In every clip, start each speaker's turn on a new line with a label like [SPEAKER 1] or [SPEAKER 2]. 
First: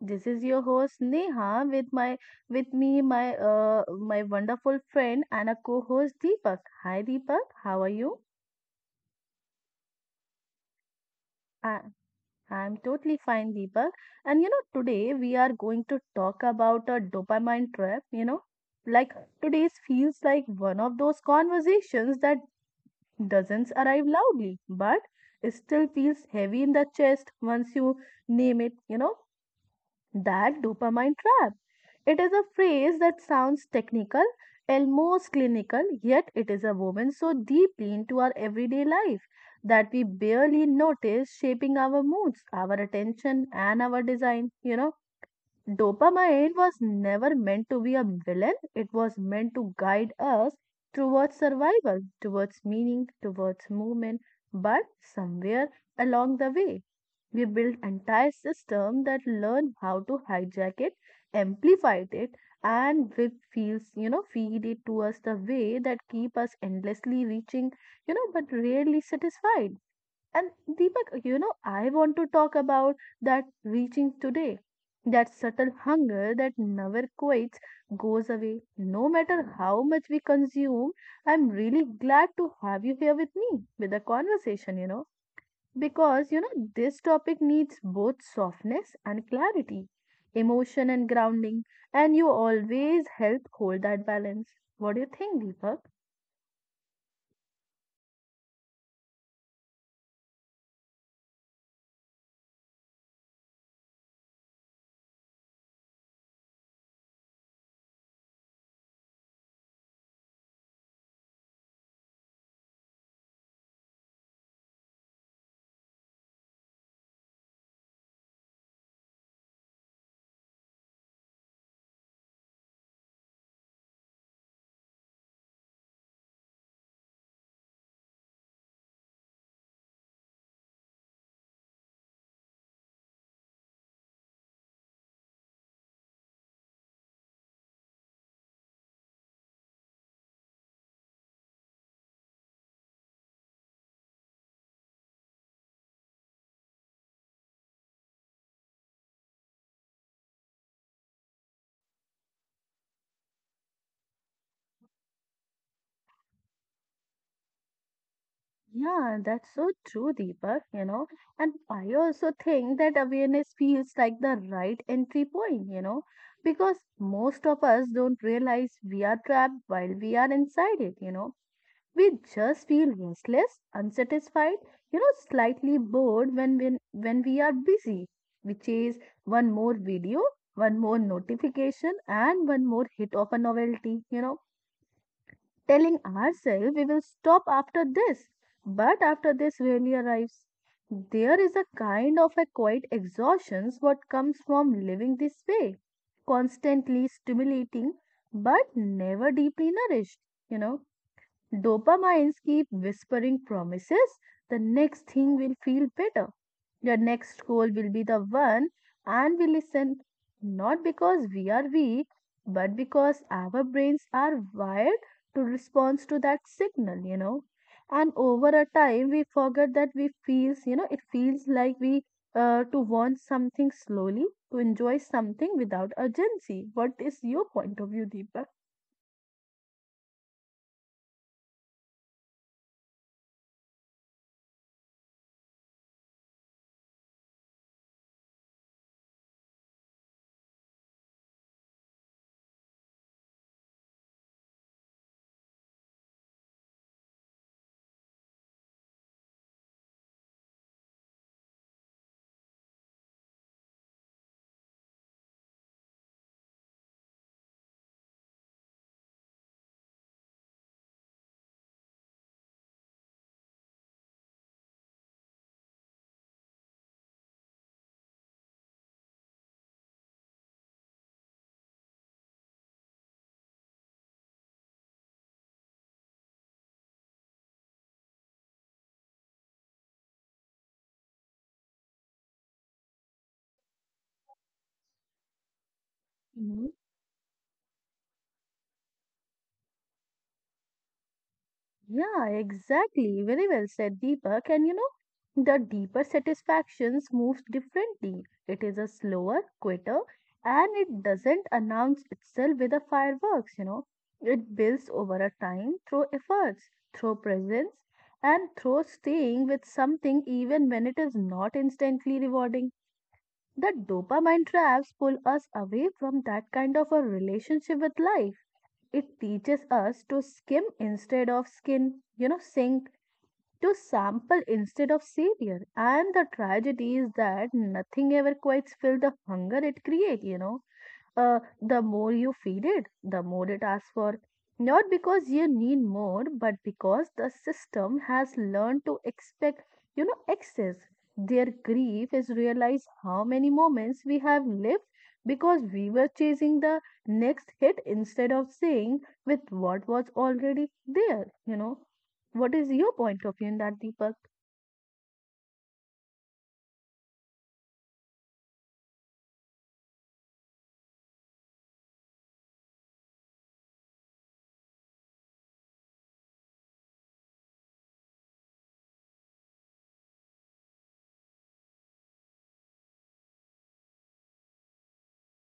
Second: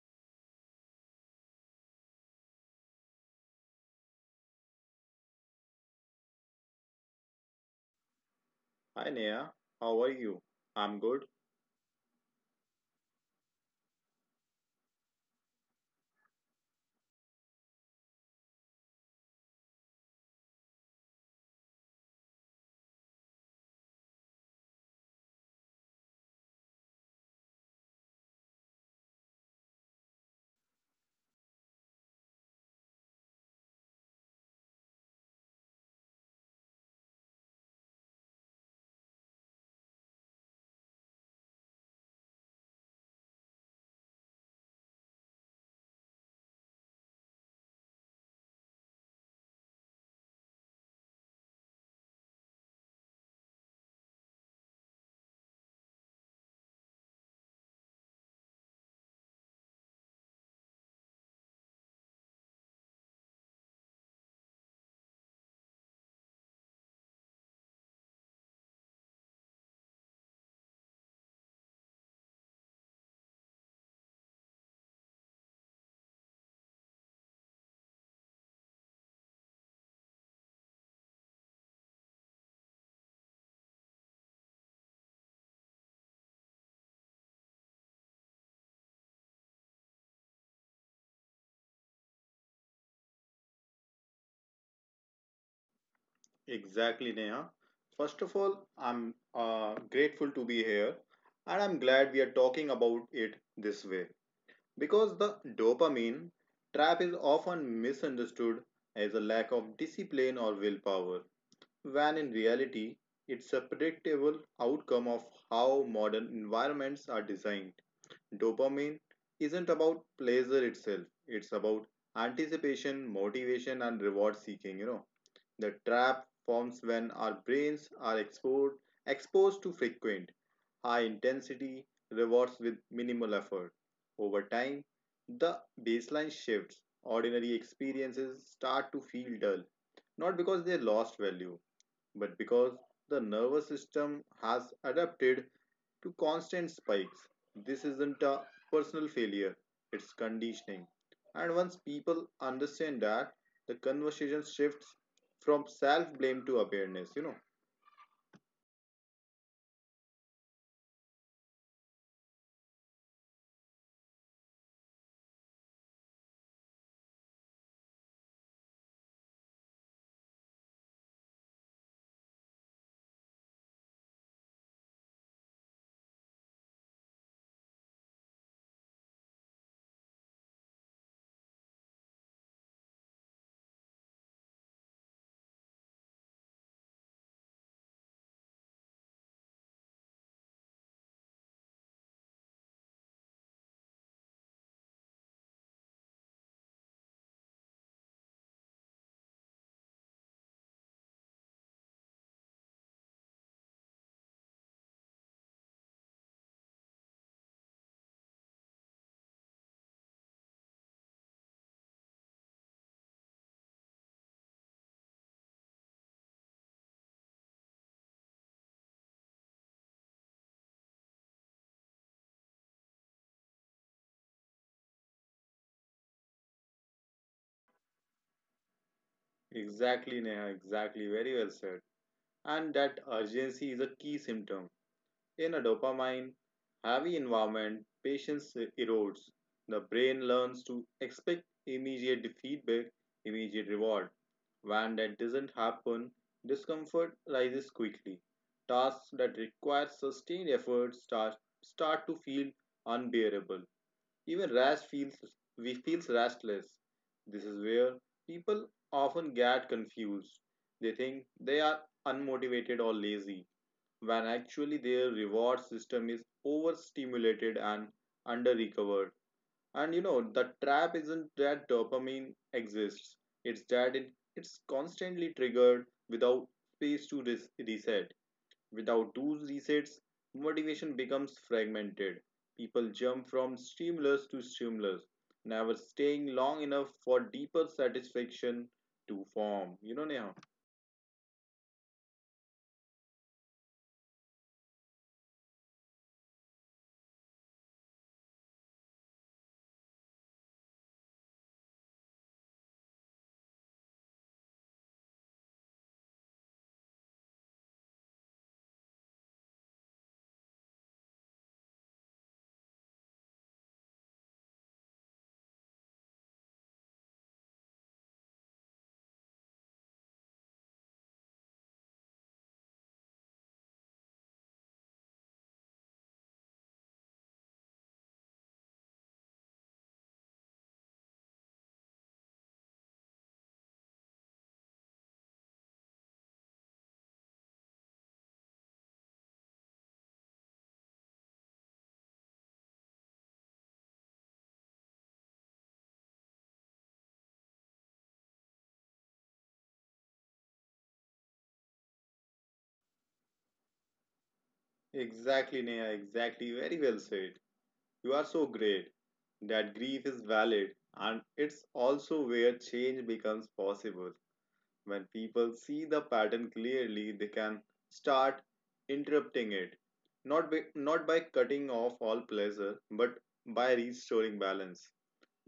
[SPEAKER 1] This is your host Neha with me, my uh my wonderful friend and a co-host Deepak. Hi Deepak, how are you?
[SPEAKER 2] Hi Neha, how are you? I'm good.
[SPEAKER 1] I I'm totally fine Deepak. And today we are going to talk about a dopamine trap. Like Today's feels like one of those conversations that doesn't arrive loudly, but it still feels heavy in the chest once you name it, that dopamine trap. It is a phrase that sounds technical, almost clinical, yet it is a woven so deeply into our everyday life that we barely notice shaping our moods, our attention, and our design. Dopamine was never meant to be a villain, it was meant to guide us towards survival, towards meaning, towards movement. But somewhere along the way, we built entire systems that learn how to hijack it, amplify it, and with feels, feed it to us the way that keep us endlessly reaching, but rarely satisfied. And Deepak, I want to talk about that reaching today, that subtle hunger that never quits, goes away, no matter how much we consume. I'm really glad to have you here with me with a conversation, because, this topic needs both softness and clarity, emotion and grounding, and you always help hold that balance. What do you think, Deepak?
[SPEAKER 2] Exactly, Neha. First of all, I'm grateful to be here, and I'm glad we are talking about it this way because the dopamine trap is often misunderstood as a lack of discipline or willpower, when in reality, it's a predictable outcome of how modern environments are designed. Dopamine isn't about pleasure itself, it's about anticipation, motivation, and reward seeking. You know, the trap forms when our brains are exposed to frequent, high intensity rewards with minimal effort. Over time, the baseline shifts. Ordinary experiences start to feel dull, not because they lost value, but because the nervous system has adapted to constant spikes. This isn't a personal failure, it's conditioning. And once people understand that, the conversation shifts from self blame to awareness, you know.
[SPEAKER 1] Yeah, that's so true, Deepak. And I also think that awareness feels like the right entry point, because most of us don't realize we are trapped while we are inside it. We just feel restless, unsatisfied, slightly bored when we are busy, we chase one more video, one more notification, and one more hit of a novelty, telling ourselves we will stop after this. But after this really arrives, there is a kind of a quiet exhaustion what comes from living this way, constantly stimulating but never deeply nourished, you know. Dopamines keep whispering promises. The next thing will feel better. Your next goal will be the one, and we listen not because we are weak, but because our brains are wired to respond to that signal. And over a time, we forget that we feels, it feels like we to want something slowly, to enjoy something without urgency. What is your point of view, Deepak?
[SPEAKER 2] Exactly, Neha, exactly, very well said. And that urgency is a key symptom. In a dopamine heavy environment, patience erodes. The brain learns to expect immediate feedback, immediate reward. When that doesn't happen, discomfort rises quickly. Tasks that require sustained effort start to feel unbearable. Even rest feels we feels restless. This is where people often get confused. They think they are unmotivated or lazy, when actually their reward system is overstimulated and under-recovered. And you know, the trap isn't that dopamine exists, it's that it's constantly triggered without space to reset. Without those resets, motivation becomes fragmented. People jump from stimulus to stimulus, never staying long enough for deeper satisfaction to form. You know, Neha?
[SPEAKER 1] Yeah, exactly. Very well said, Deepak. And the deeper satisfactions moves differently. It is a slower, quitter, and it doesn't announce itself with a fireworks. It builds over a time through efforts, through presence, and through staying with something even when it is not instantly rewarding. The dopamine traps pull us away from that kind of a relationship with life. It teaches us to skim instead of skin, sink, to sample instead of savior. And the tragedy is that nothing ever quite fills the hunger it creates, the more you feed it, the more it asks for. Not because you need more, but because the system has learned to expect, excess. Their grief is realize how many moments we have lived because we were chasing the next hit instead of saying with what was already there. What is your point of view in that, Deepak?
[SPEAKER 2] Exactly, Neha, exactly. Very well said. You are so great. That grief is valid, and it's also where change becomes possible. When people see the pattern clearly, they can start interrupting it. Not by cutting off all pleasure, but by restoring balance.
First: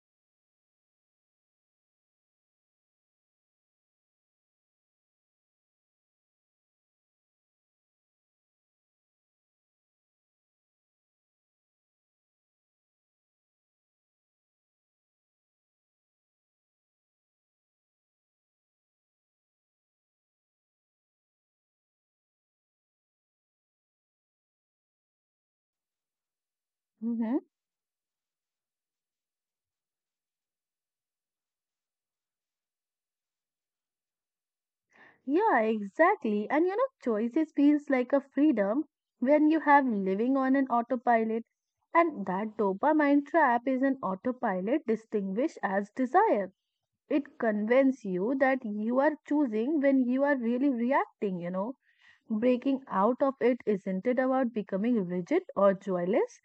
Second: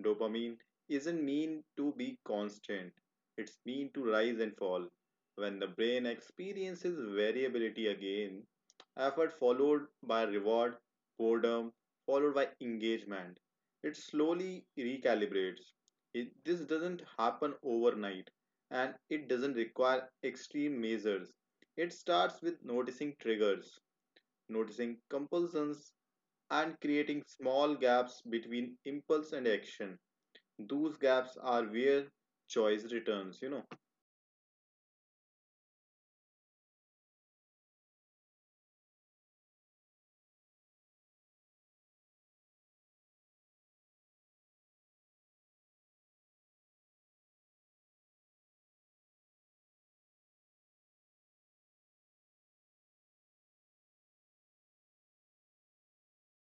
[SPEAKER 2] Dopamine isn't mean to be constant, it's mean to rise and fall. When the brain experiences variability again, effort followed by reward, boredom, followed by engagement, it slowly recalibrates. This doesn't happen overnight, and it doesn't require extreme measures. It starts with noticing triggers, noticing compulsions, and creating
[SPEAKER 1] Hmm.
[SPEAKER 2] small gaps between impulse and action. Those gaps are where choice returns, you know.
[SPEAKER 1] Yeah, exactly. And choices feels like a freedom when you have living on an autopilot. And that dopamine trap is an autopilot distinguished as desire. It convinces you that you are choosing when you are really reacting. Breaking out of it isn't it about becoming rigid or joyless?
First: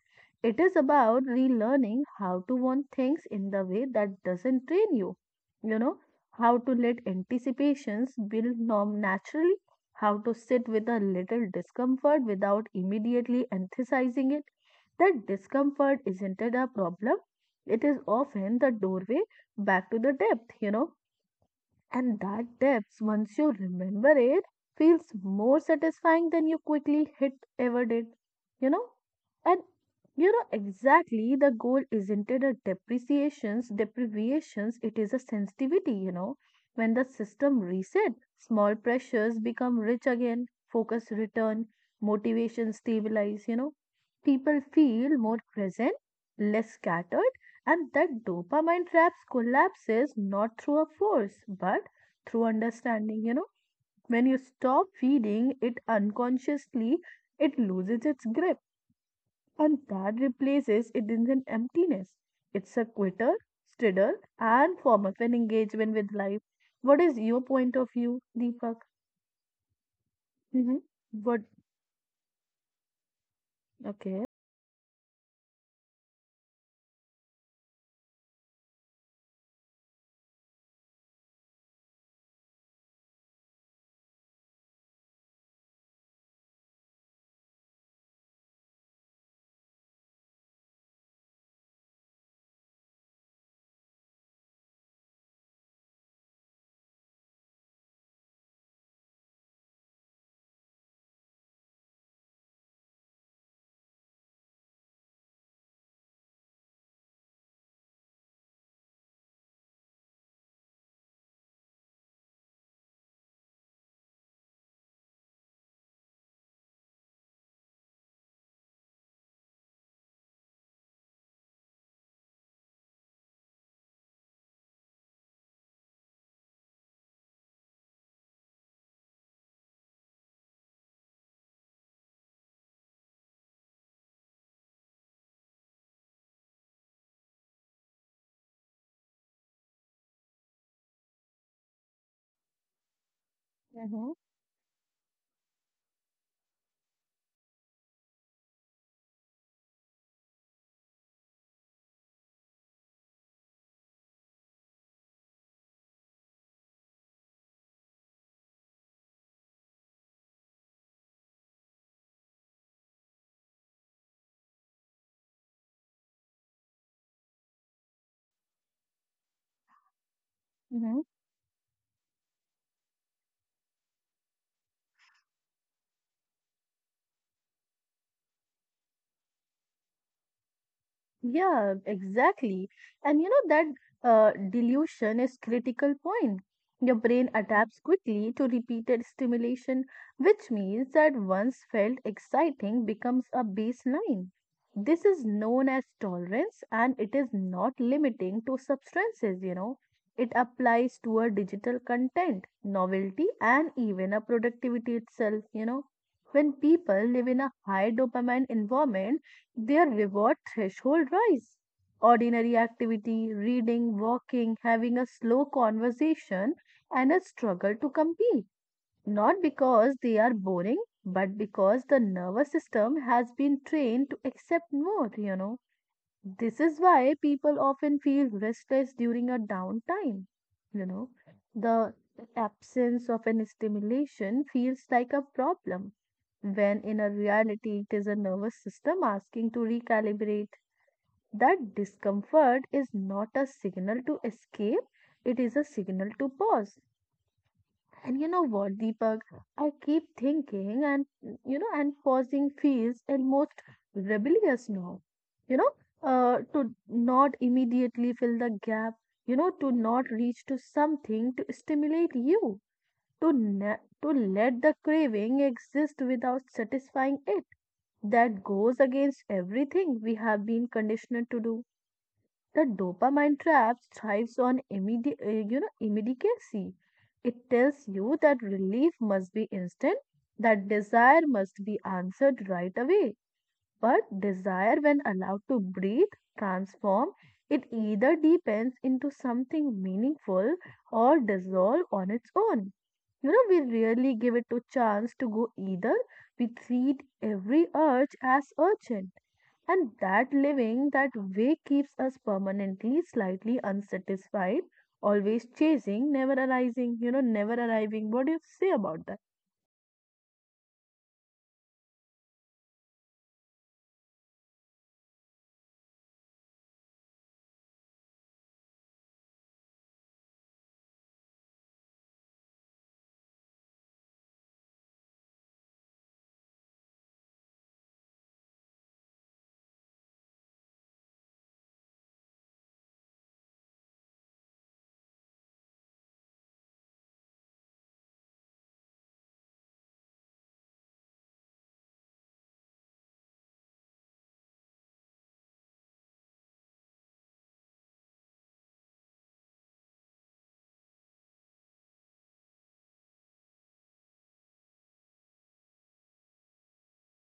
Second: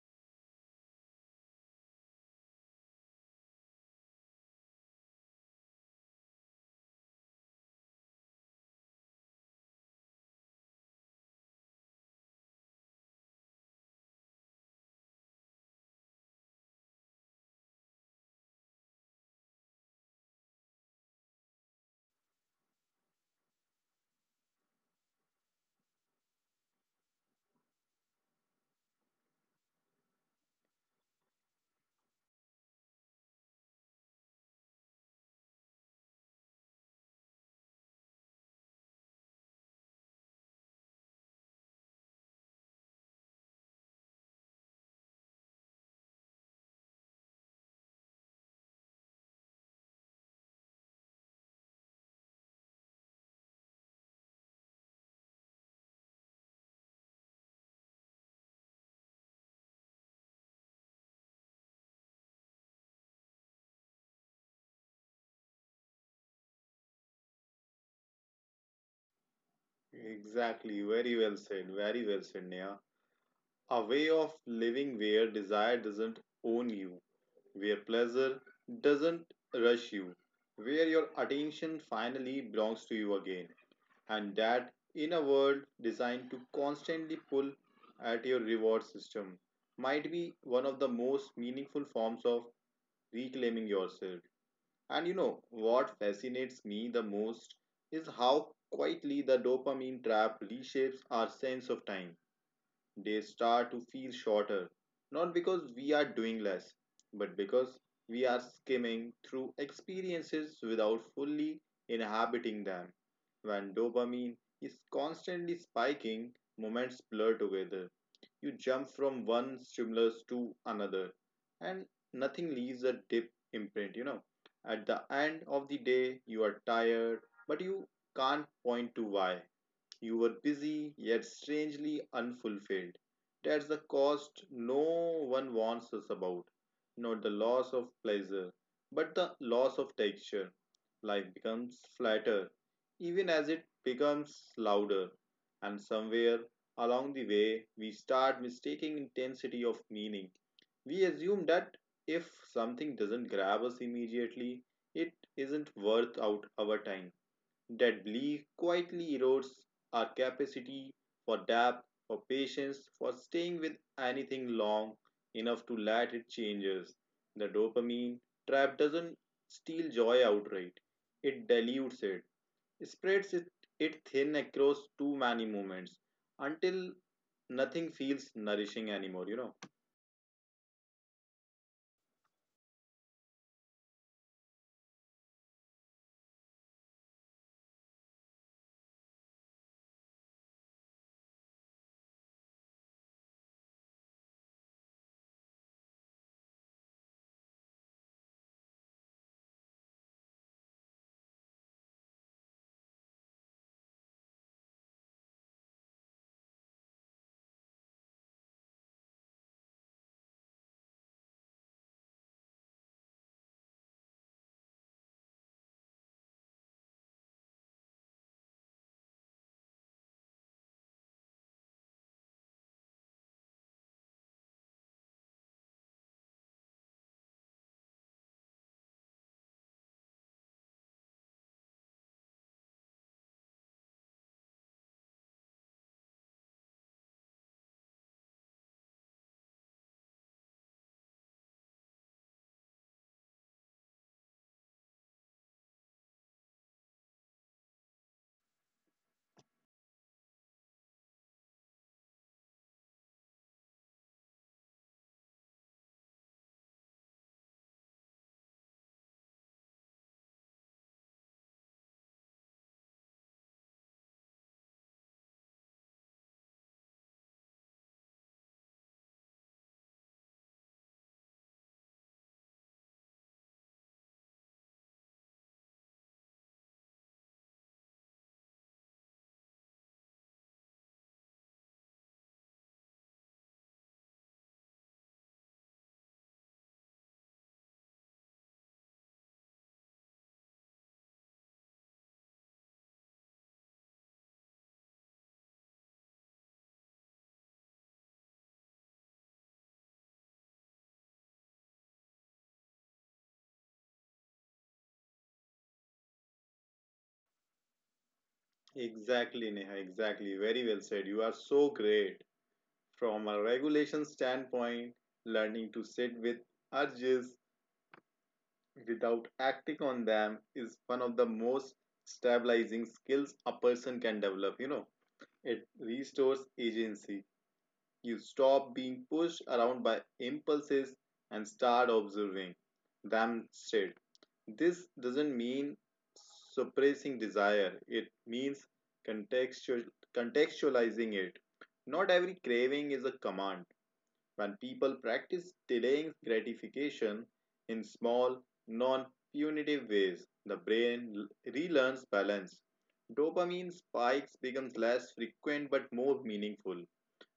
[SPEAKER 1] It is about relearning how to want things in the way that doesn't drain you. You know, how to let anticipations build norm naturally, how to sit with a little discomfort without immediately emphasizing it. That discomfort isn't it a problem? It is often the doorway back to the depth, and that depth, once you remember it, feels more satisfying than you quickly hit ever did. You know? And exactly the goal isn't it a depreciations, deprivations, it is a sensitivity. When the system reset, small pressures become rich again, focus return, motivation stabilize. People feel more present, less scattered, and that dopamine traps collapses not through a force but through understanding. You know, when you stop feeding it unconsciously it loses its grip, and that replaces it in an emptiness. It's a quitter, stridor, and form of an engagement with life. What is your point of view, Deepak?
[SPEAKER 2] Exactly.
[SPEAKER 1] Mm-hmm.
[SPEAKER 2] Very well said.
[SPEAKER 1] What?
[SPEAKER 2] Very well said, Neha. A way of
[SPEAKER 1] Okay.
[SPEAKER 2] living where desire doesn't own you, where pleasure doesn't rush you, where your attention finally belongs to you again. And that, in a world designed to constantly pull at your reward system, might be one of the most meaningful forms of reclaiming yourself. And you know what fascinates me the most is how quietly the dopamine trap reshapes our sense of time. They start to feel shorter, not because we are doing less, but because we are skimming through experiences without fully inhabiting them. When dopamine is constantly spiking, moments blur together. You jump from one stimulus to another, and nothing leaves a deep imprint, you know. At the end of the day, you are tired, but you can't point to why. You were busy, yet strangely unfulfilled. That's the cost no one warns us about. Not the loss of pleasure, but the loss of texture. Life becomes flatter, even as it
[SPEAKER 1] Mm-hmm.
[SPEAKER 2] becomes louder. And somewhere along the way, we start mistaking intensity of meaning. We assume that if something doesn't grab us immediately, it isn't worth out our time. That belief quietly erodes our capacity for depth, for patience, for staying with anything long enough to let it change us. The dopamine trap doesn't steal joy outright, it dilutes it, spreads it, it thin across too many moments until nothing feels nourishing anymore, you know.
[SPEAKER 1] Yeah, exactly. And you know that delusion is critical point. Your brain adapts quickly to repeated stimulation, which means that once felt exciting becomes a baseline. This is known as tolerance and it is not limiting to substances. It applies to a digital content, novelty, and even a productivity itself. When people live in a high dopamine environment, their reward threshold rise. Ordinary activity, reading, walking, having a slow conversation, and a struggle to compete. Not because they are boring, but because the nervous system has been trained to accept more. This is why people often feel restless during a downtime. You know, the absence of an stimulation feels like a problem when in a reality it is a nervous system asking to recalibrate. That discomfort is not a signal to escape, it is a signal to pause. And you know what, Deepak? I keep thinking, and and pausing feels almost rebellious now. You know, to not immediately fill the gap, to not reach to something to stimulate you, to na to let the craving exist without satisfying it. That goes against everything we have been conditioned to do. The dopamine trap thrives on immediate, immediacy. It tells you that relief must be instant, that desire must be answered right away. But desire, when allowed to breathe, transform, it either deepens into something meaningful or dissolve on its own. We rarely give it a chance to go either. We treat every urge as urgent, and that living that way keeps us permanently slightly unsatisfied, always chasing, never arising, never arriving. What do you say about that?
[SPEAKER 2] Exactly, Neha, exactly. Very well said. You are so great. From a regulation standpoint, learning to sit with urges without acting on them is one of the most stabilizing skills a person can develop, you know. It restores agency. You stop being pushed around by impulses and start observing them instead. This doesn't mean suppressing desire, it means contextual contextualizing it. Not every craving is a command. When people practice delaying gratification in small, non punitive ways, the brain relearns balance. Dopamine spikes becomes less frequent but more meaningful.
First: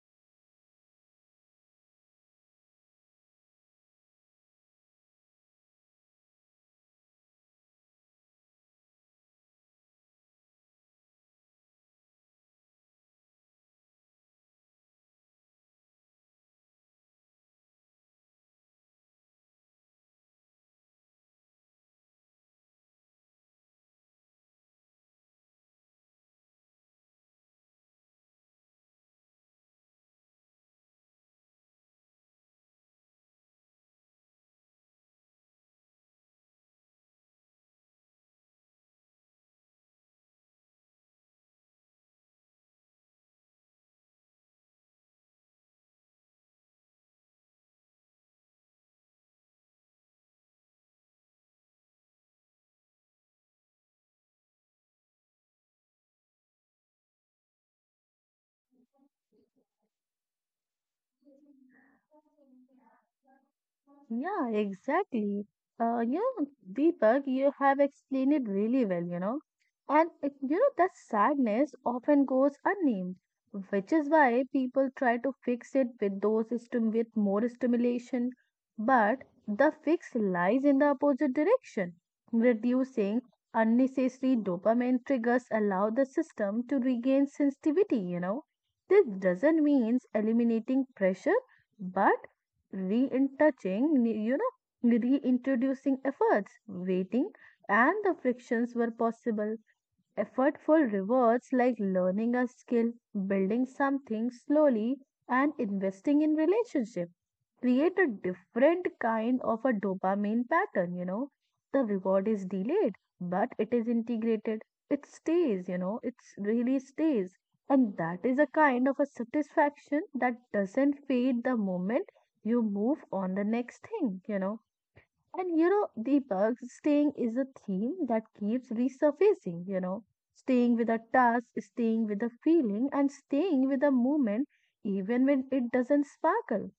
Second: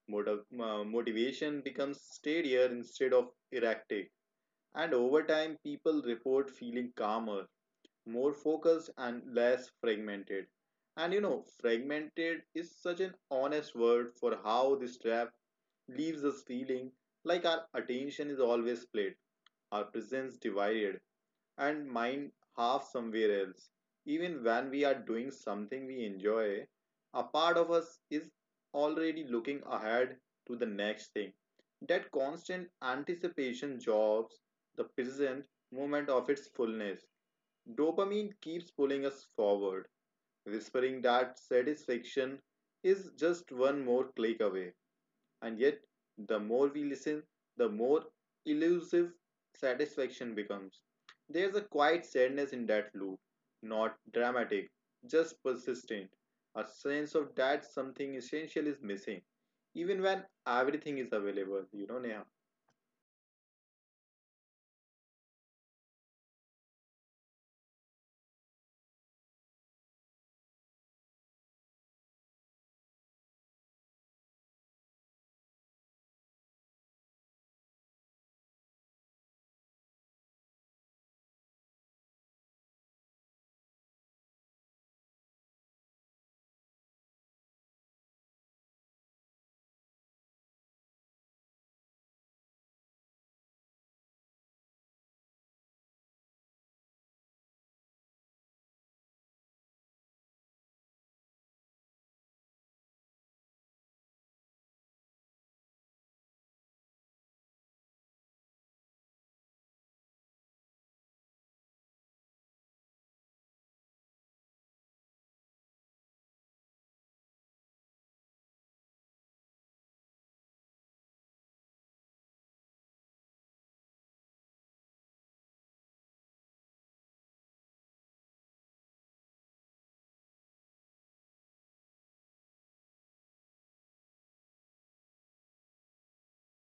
[SPEAKER 2] Motivation becomes steadier instead of erratic. And over time, people report feeling calmer, more focused and less fragmented. And you know, fragmented is such an honest word for how this trap leaves us feeling like our attention is always split, our presence divided, and mind half somewhere else. Even when we are doing something we enjoy, a part of us is already looking ahead to the next thing. That constant anticipation jobs the present moment of its fullness. Dopamine keeps pulling us forward, whispering that satisfaction is just one more click away. And yet, the more we listen, the more elusive satisfaction becomes. There's a quiet sadness in that loop, not dramatic, just persistent. A sense of that something essential is missing, even when everything is available. You know, Neha?
[SPEAKER 1] Yeah, exactly. Uh, you know, Deepak, you have explained it really well. And it, that sadness often goes unnamed, which is why people try to fix it with those stim with more stimulation. But the fix lies in the opposite direction. Reducing unnecessary dopamine triggers allow the system to regain sensitivity. This doesn't mean eliminating pressure, but re-touching, reintroducing efforts, waiting, and the frictions were possible. Effortful rewards like learning a skill, building something slowly, and investing in relationship create a different kind of a dopamine pattern. The reward is delayed, but it is integrated. It stays, it really stays. And that is a kind of a satisfaction that doesn't fade the moment you move on the next thing, and you know, Deepak, staying is a theme that keeps resurfacing, staying with a task, staying with a feeling, and staying with a moment, even when it doesn't sparkle.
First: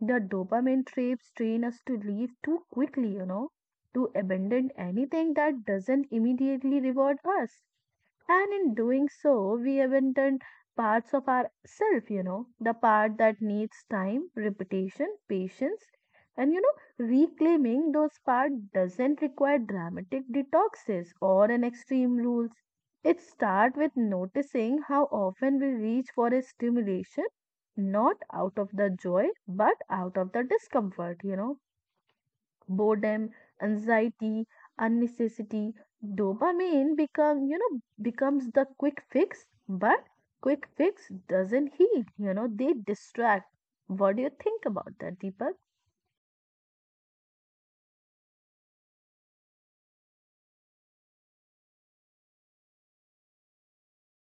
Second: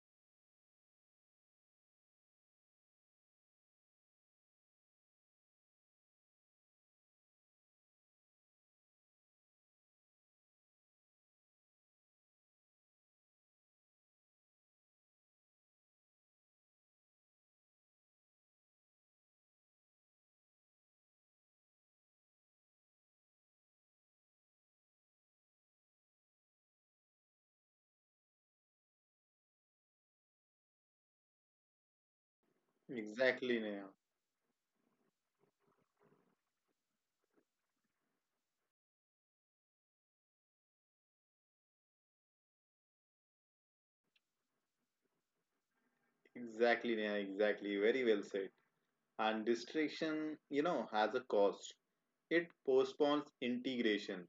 [SPEAKER 1] The dopamine trips train us to leave too quickly, to abandon anything that doesn't immediately reward us. And in doing so, we abandon parts of ourself, the part that needs time, repetition, patience. And reclaiming those parts doesn't require dramatic detoxes or an extreme rules. It starts with noticing how often we reach for a stimulation, not out of the joy, but out of the discomfort, boredom,
[SPEAKER 2] Exactly, Neha.
[SPEAKER 1] anxiety, unnecessity. Dopamine becomes the quick fix, but quick fix doesn't heal. They distract. What do you think about that, Deepak?
[SPEAKER 2] Exactly, Neha. Exactly. Very well said. And distraction, you know, has a cost. It postpones integration.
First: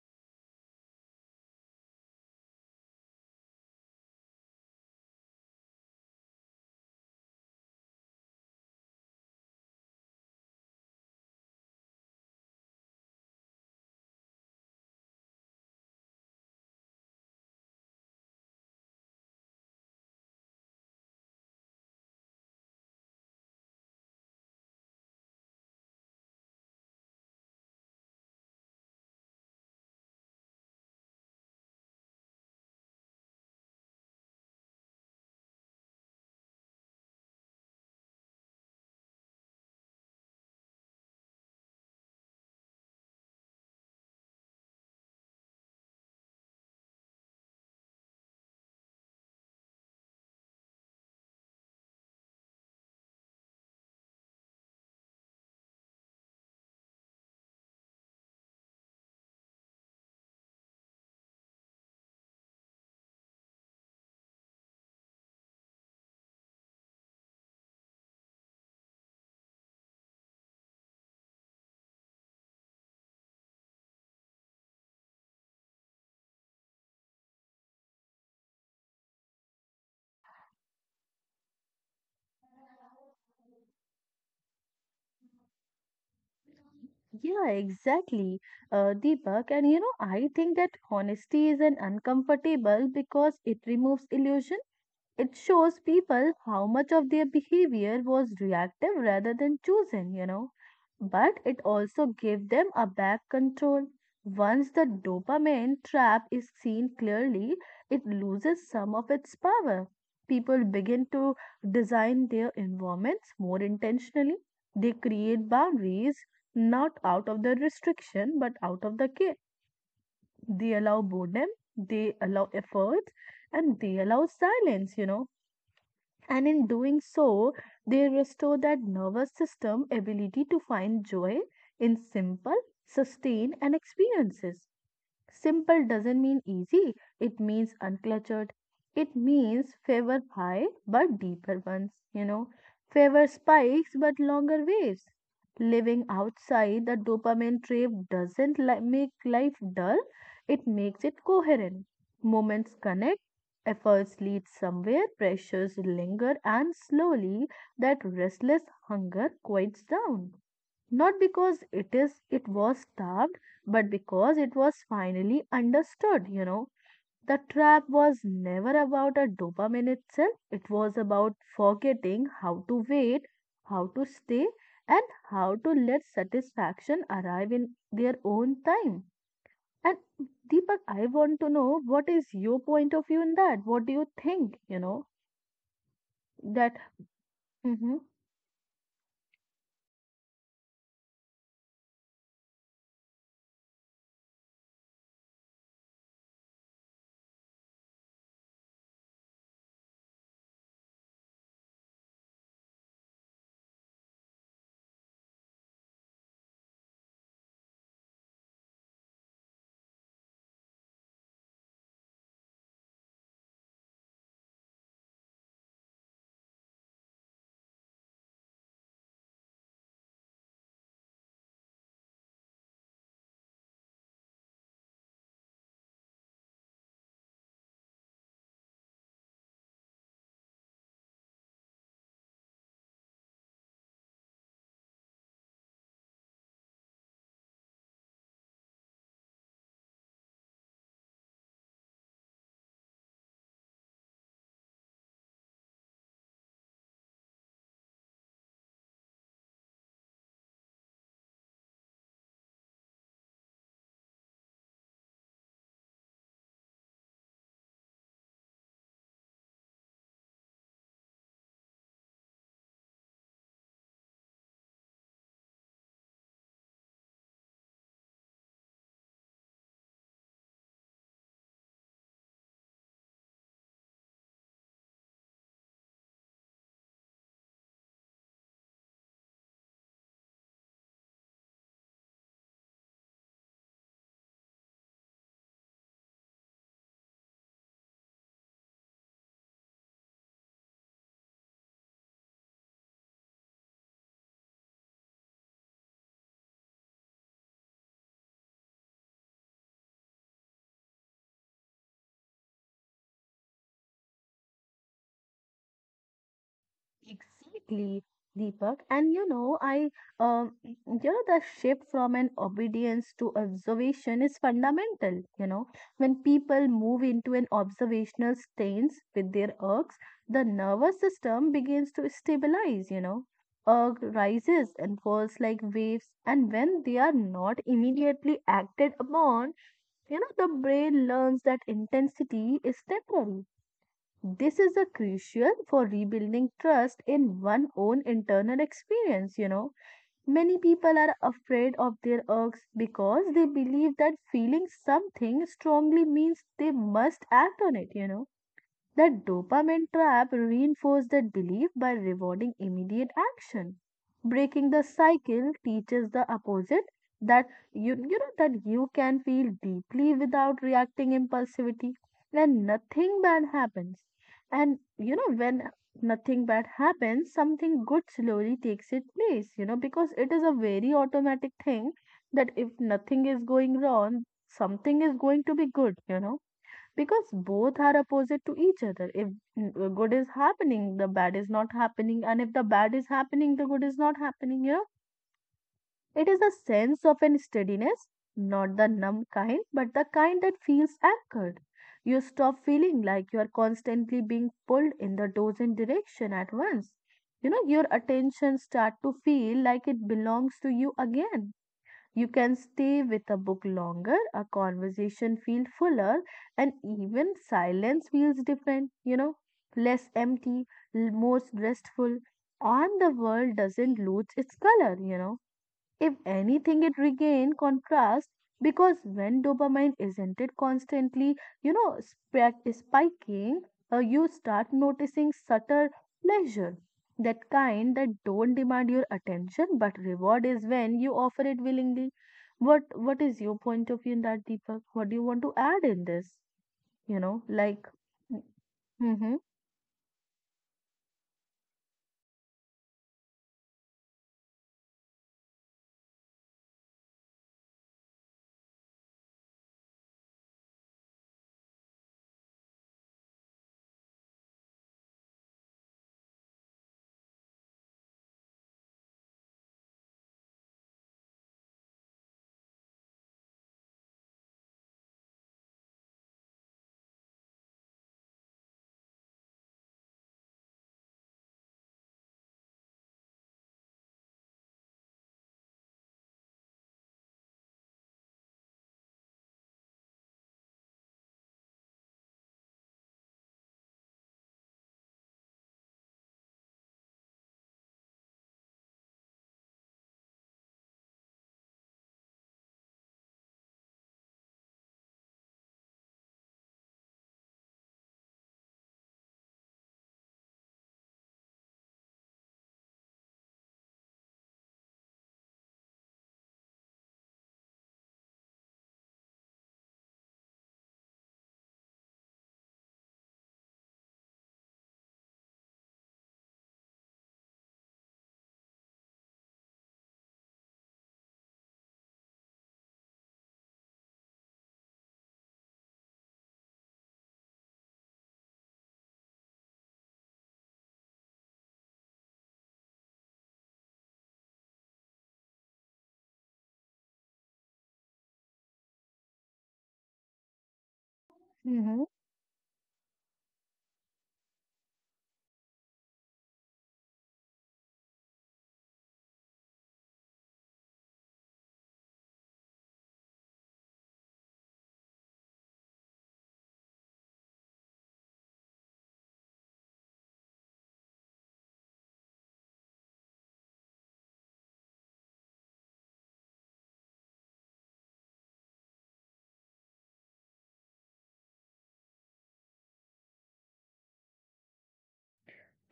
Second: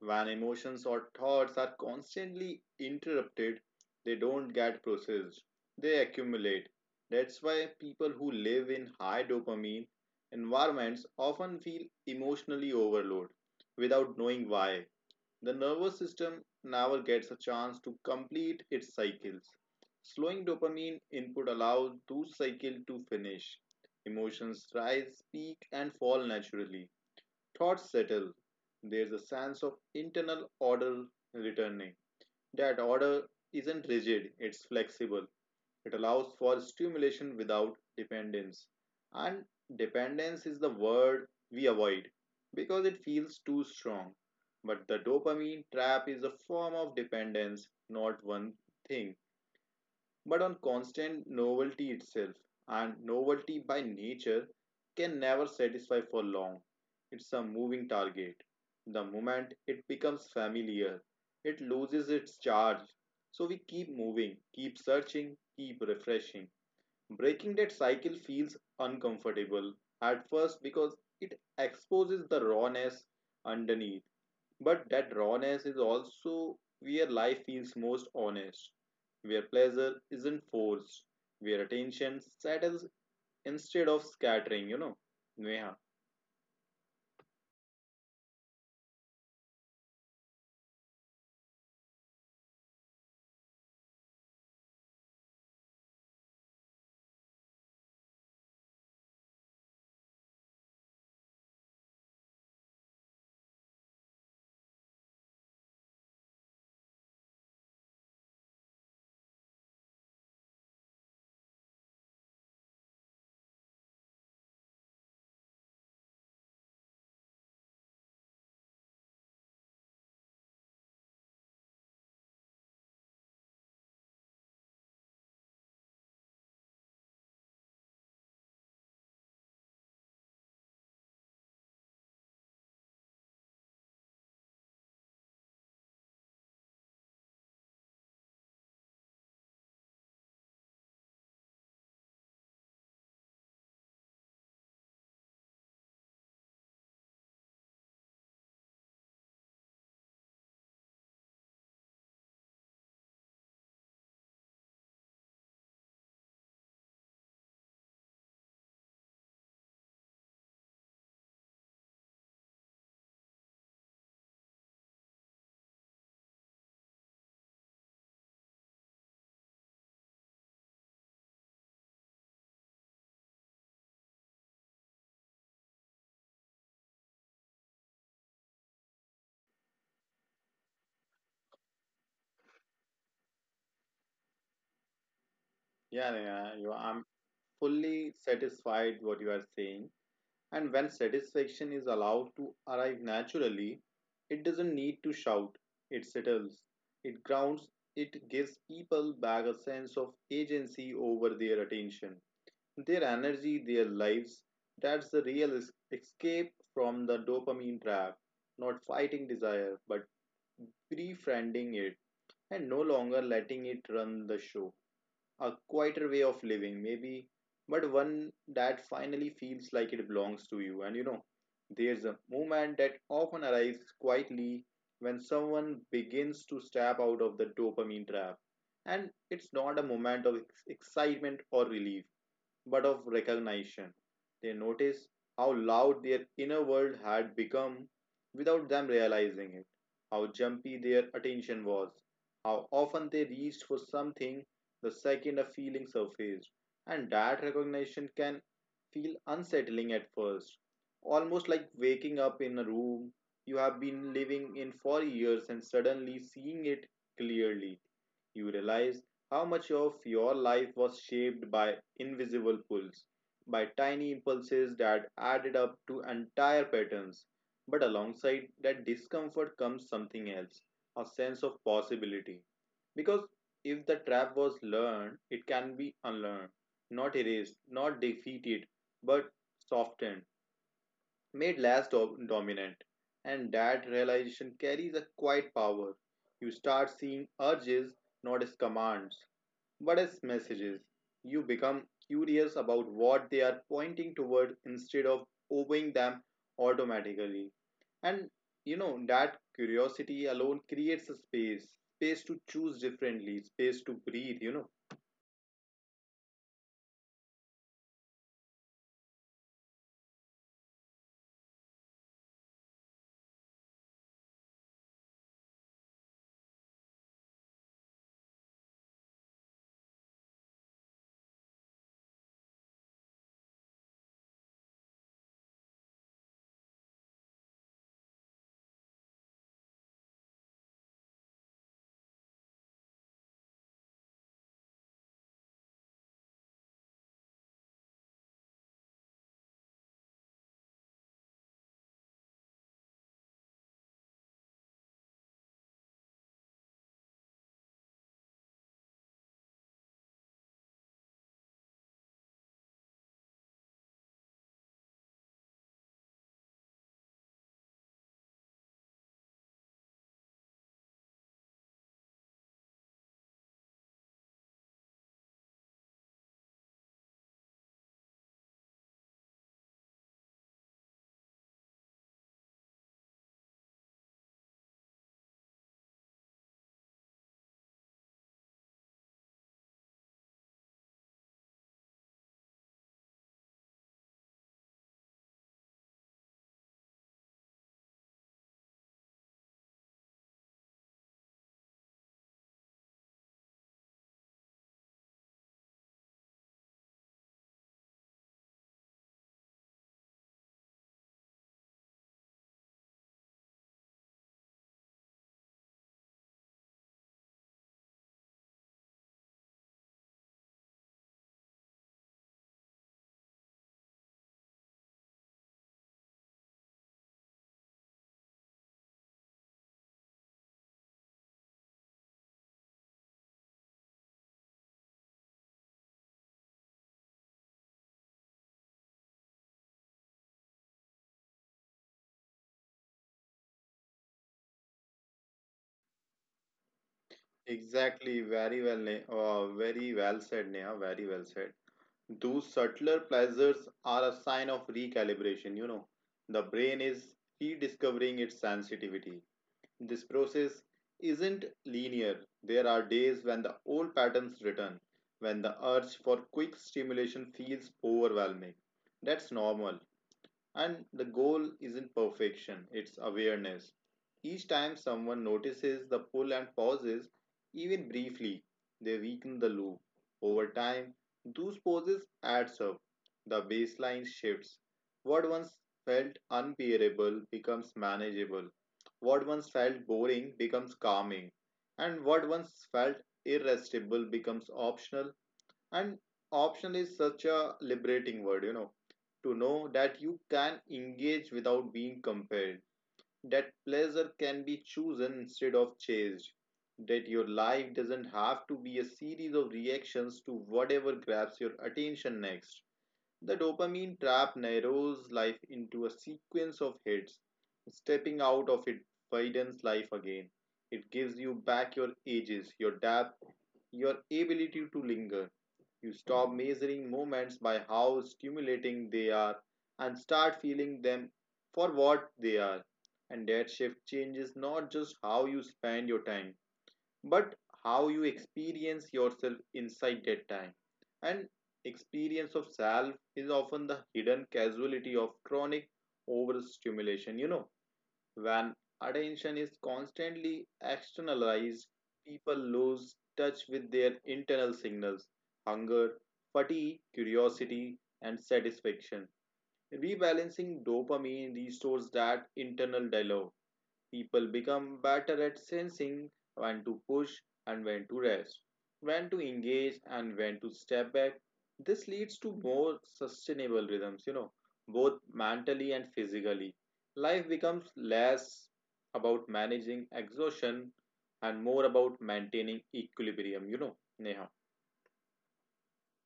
[SPEAKER 2] When emotions or thoughts are constantly interrupted, they don't get processed, they accumulate. That's why people who live in high dopamine environments often feel emotionally overloaded without knowing why. The nervous system never gets a chance to complete its cycles. Slowing dopamine input allows those cycles to finish. Emotions rise, peak, and fall naturally. Thoughts settle. There's a sense of internal order returning. That order isn't rigid, it's flexible. It allows for stimulation without dependence. And dependence is the word we avoid because it feels too strong. But the dopamine trap is a form of dependence, not one thing, but on constant novelty itself. And novelty by nature can never satisfy for long. It's a moving target. The moment it becomes familiar, it loses its charge. So we keep moving, keep searching, keep refreshing. Breaking that cycle feels uncomfortable at first because it exposes the rawness underneath. But that rawness is also where life feels most honest, where pleasure isn't forced, where attention settles instead of scattering, you know. Neha.
[SPEAKER 1] Yeah, exactly, Deepak. And I think that honesty is an uncomfortable because it removes illusion. It shows people how much of their behavior was reactive rather than chosen. But it also gave them a back control. Once the dopamine trap is seen clearly, it loses some of its power. People begin to design their environments more intentionally. They create boundaries not out of the restriction but out of the care. They allow boredom, they allow efforts, and they allow silence, and in doing so, they restore that nervous system ability to find joy in simple, sustained, and experiences. Simple doesn't mean easy, it means uncluttered. It means favor high but deeper ones. Favor spikes but longer waves. Living outside the dopamine trap doesn't make life dull, it makes it coherent. Moments connect, efforts lead somewhere, pressures linger, and slowly that restless hunger quiets down, not because it was starved, but because it was finally understood. The trap was never about a dopamine itself. It was about forgetting how to wait, how to stay, and how to let satisfaction arrive in their own time. And Deepak, I want to know what is your point of view in that? What do you think, you know that
[SPEAKER 2] I'm
[SPEAKER 1] Mhm.
[SPEAKER 2] fully satisfied what you are saying. And when satisfaction is allowed to arrive naturally, it doesn't need to shout, it settles, it grounds, it gives people back a sense of agency over their attention, their energy, their lives. That's the real escape from the dopamine trap, not fighting desire, but befriending it and no longer letting it run the show. A quieter way of living, maybe, but one that finally feels like it belongs to you. And you know, there's a moment that often arrives quietly when someone begins to step out of the dopamine trap. And it's not a moment of excitement or relief but of recognition. They noticed how loud their inner world had become without them realizing it, how jumpy their attention was, how often they reached for something the second a feeling surfaced. And that recognition can feel unsettling at first, almost like waking up in a room you have been living in for years and suddenly seeing it clearly. You realize how much of your life was shaped by invisible pulls, by tiny impulses that added up to entire patterns? But alongside that discomfort comes something else, a sense of possibility. Because if the trap was learned, it can be unlearned, not erased, not defeated, but softened, made less dominant. And that realization carries a quiet power. You start seeing urges not as commands, what is messages? You become curious about what they are pointing toward instead of obeying them automatically. And you know, that curiosity alone creates a space, space to choose differently, space to breathe, you know.
[SPEAKER 1] Exactly, Deepak. And you know, I um, you the shift from an obedience to observation is fundamental. You know, when people move into an observational stance with their ergs, the nervous system begins to stabilize. You know, erg rises and falls like waves, and when they are not immediately acted upon, you know, the brain learns that intensity is temporary. This is a crucial for rebuilding trust in one own internal experience, you know. Many people are afraid of their urges because they believe that feeling something strongly means they must act on it, you know. That dopamine trap reinforces that belief by rewarding immediate action. Breaking the cycle teaches the opposite, that you can feel deeply without reacting impulsivity when nothing bad happens. And you know, when nothing bad happens, something good slowly takes its place, you know, because it is a very automatic thing that if nothing is going wrong, something is going to be good, you know, because both are opposite to each other. If good is happening, the bad is not happening, and if the bad is happening, the good is not happening, you know. It is a sense of an steadiness, not the numb kind, but the kind that feels anchored. You stop feeling like you are constantly being pulled in the dozen direction at once. You know, your attention start to feel like it belongs to you again. You can stay with a book longer, a conversation feels fuller, and even silence feels different, you know, less empty, more restful. And the world doesn't lose its color, you know. If anything, it regain contrast, because when dopamine isn't it constantly, you know, spiking, you start noticing subtle pleasure. That kind that don't demand your attention, but reward is when you offer it willingly. What is your point of view in that, Deepak? What do you want to add in this? You know, like,
[SPEAKER 2] Exactly, very well,
[SPEAKER 1] mm-hmm,
[SPEAKER 2] very well said, Neha, very well said. Those subtler pleasures are a sign of recalibration, you know. The brain is rediscovering its sensitivity. This process isn't linear. There are days when the old patterns return, when the urge for quick stimulation feels overwhelming. That's normal. And the goal isn't perfection, it's awareness. Each time someone notices the pull and pauses, even briefly, they weaken the loop. Over time, those pauses adds up. The baseline shifts. What once felt unbearable becomes manageable. What once felt boring becomes calming. And what once felt irresistible becomes optional. And optional is such a liberating word, you know, to know that you can engage without being compelled, that pleasure can be chosen instead of chased, that your life doesn't have to be a series of reactions to whatever grabs your attention next. The dopamine trap narrows life into a sequence of hits. Stepping out of it widens life again. It gives you back your ages, your depth, your ability to linger. You stop measuring moments by how stimulating they are and start feeling them for what they are. And that shift changes not just how you spend your time, but how you experience yourself inside that time. And experience of self is often the hidden casualty of chronic overstimulation. You know, when attention is constantly externalized,
[SPEAKER 1] mm-hmm,
[SPEAKER 2] people lose touch with their internal signals: hunger, fatigue, curiosity, and satisfaction. Rebalancing dopamine restores that internal dialogue. People become better at sensing when to push and when to rest, when to engage and when to step back. This leads to more sustainable rhythms, you know, both mentally and physically. Life becomes less about managing exhaustion and more about maintaining equilibrium, you know. Neha.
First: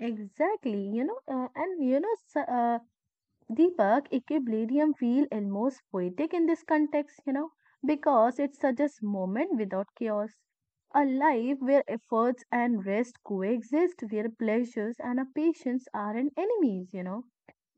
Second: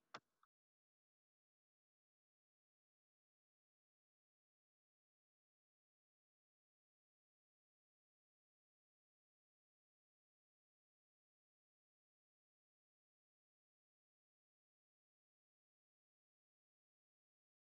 [SPEAKER 1] exactly. You know, and you know, Deepak, equilibrium feel almost poetic in this context, you know, because it suggests moment without chaos. A life where efforts and rest coexist, where pleasures and a patience aren't enemies, you know,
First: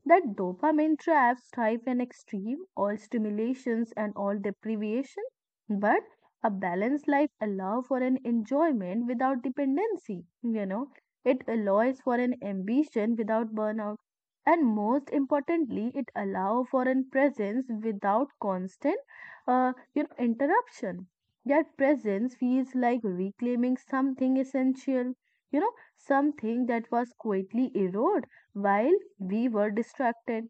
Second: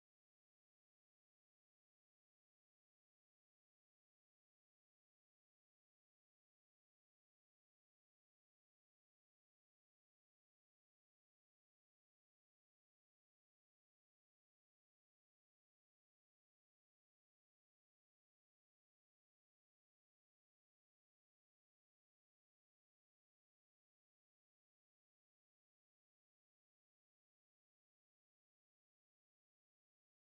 [SPEAKER 1] that dopamine traps thrive in extreme, all stimulations and all deprivation, but a balanced life allows for an enjoyment without dependency, you know. It allows for an ambition without burnout, and most importantly, it allows for an presence without constant, you know, interruption. That presence feels like reclaiming something essential, you know, something that was quietly eroded while we were distracted.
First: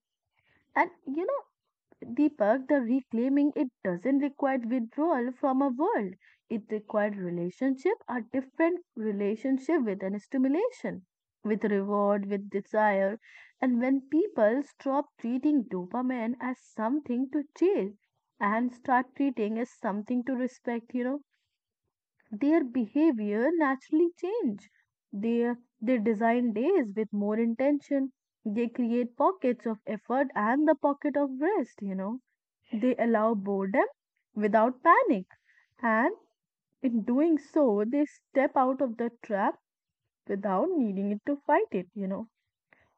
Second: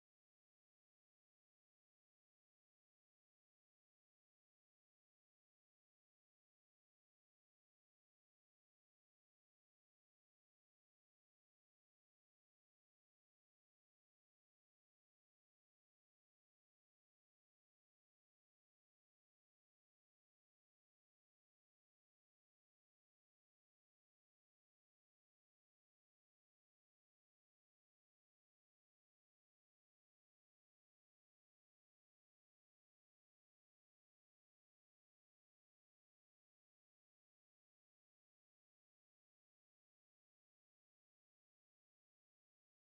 [SPEAKER 1] And you know, Deepak, the reclaiming it doesn't require withdrawal from a world. It required relationship, a different relationship with an stimulation, with reward, with desire. And when people stop treating dopamine as something to chase and start treating as something to respect, you know, their behavior naturally change. They, they design days with more intention. They create pockets of effort and the pocket of rest, you know. They allow boredom without panic. And in doing so, they step out of the trap without needing it to fight it, you know.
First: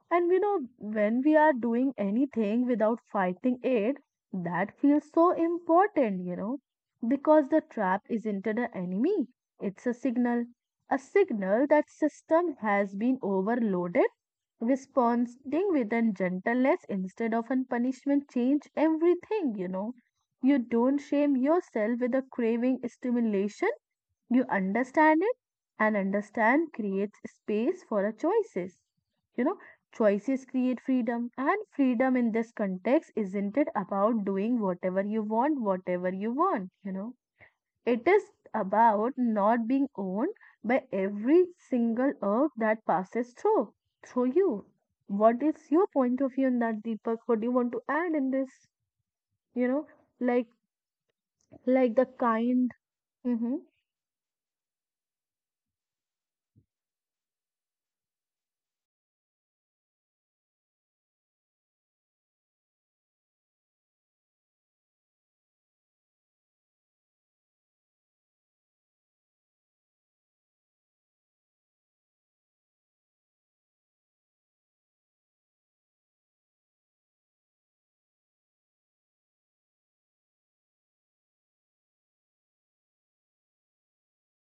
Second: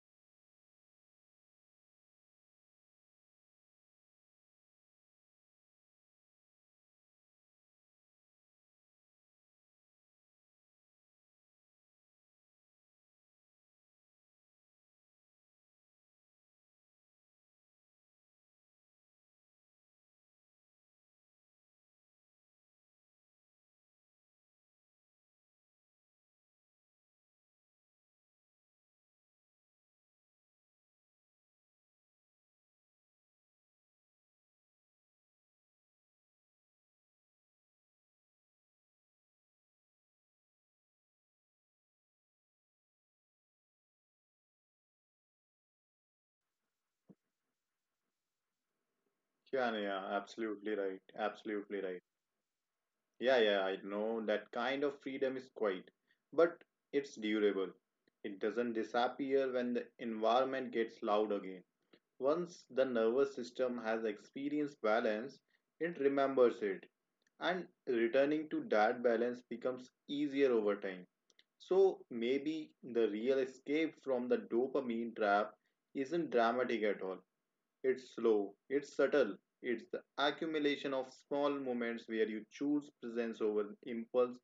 [SPEAKER 1] And we know when we are doing anything without fighting it, that feels so important, you know, because the trap isn't an enemy, it's a signal. A signal that system has been overloaded. Responding with a gentleness instead of a punishment change everything, you know. You don't shame yourself with a craving stimulation, you understand it, and understand creates space for a choices. You know, choices create freedom, and freedom in this context isn't it about doing whatever you want, you know. It is about not being owned by every single urge that passes through you. What is your point of view in that, Deepak? What do you want to add in this? You
[SPEAKER 2] Yeah,
[SPEAKER 1] know,
[SPEAKER 2] yeah,
[SPEAKER 1] like
[SPEAKER 2] absolutely right. Absolutely
[SPEAKER 1] like
[SPEAKER 2] right.
[SPEAKER 1] the kind.
[SPEAKER 2] Yeah,
[SPEAKER 1] Mm-hmm.
[SPEAKER 2] yeah, I know that kind of freedom is quiet, but it's durable. It doesn't disappear when the environment gets loud again. Once the nervous system has experienced balance, it remembers it, and returning to that balance becomes easier over time. So maybe the real escape from the dopamine trap isn't dramatic at all. It's slow, it's subtle, it's the accumulation of small moments where you choose presence over impulse,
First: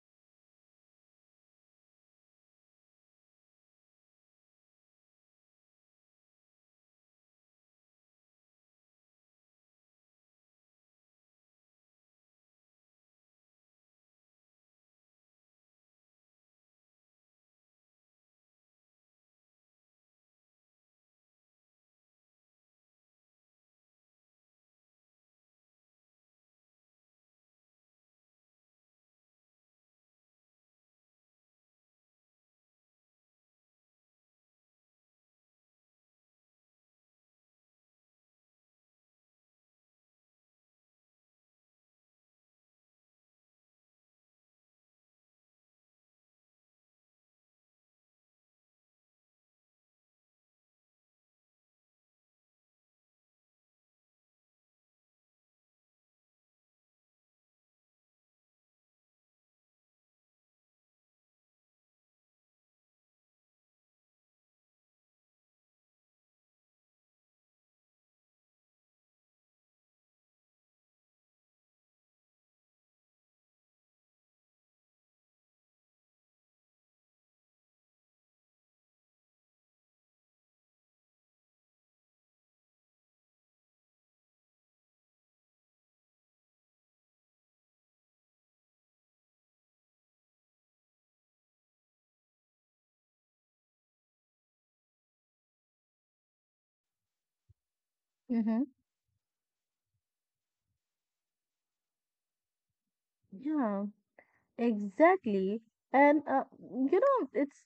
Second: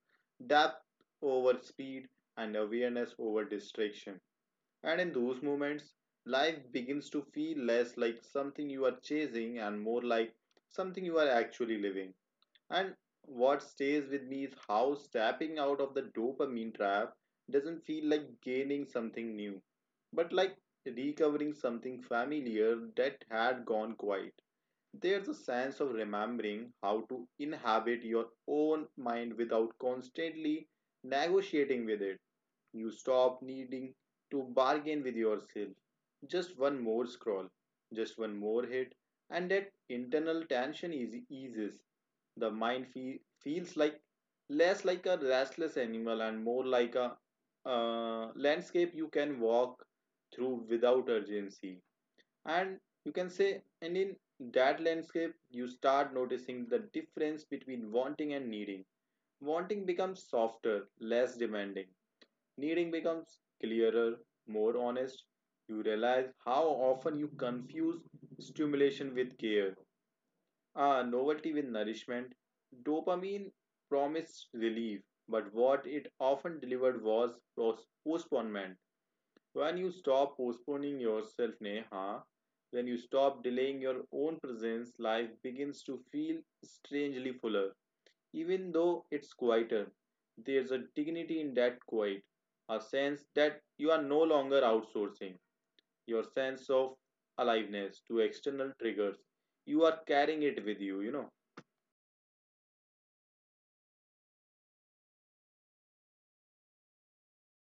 [SPEAKER 2] depth over speed, and awareness over distraction. And in those moments, life begins to feel less like something you are chasing and more like something you are actually living. And what stays with me is how stepping out of the dopamine trap doesn't feel like gaining something new, but like recovering something familiar that had gone quiet. There's a sense of remembering how to inhabit your own mind without constantly negotiating with it. You stop needing to bargain with yourself. Just one more scroll, just one more hit, and that internal tension is eases. The feels like less like a restless animal and more like a landscape you can walk through without urgency. And you can say, and in that landscape, you start noticing the difference between wanting and needing. Wanting becomes softer, less demanding. Needing becomes clearer, more honest. You realize how often you confuse stimulation with care, novelty with nourishment. Dopamine promised relief, but what it often delivered was postponement. When you stop postponing yourself, Neha, when you stop delaying your own presence, life begins to feel strangely fuller. Even though it's quieter, there's a dignity in that quiet, a sense that you are no longer outsourcing your sense of aliveness to
[SPEAKER 1] Mm-hmm.
[SPEAKER 2] external triggers. You are carrying it with you, you know.
[SPEAKER 1] Yeah. Exactly. And you know, it's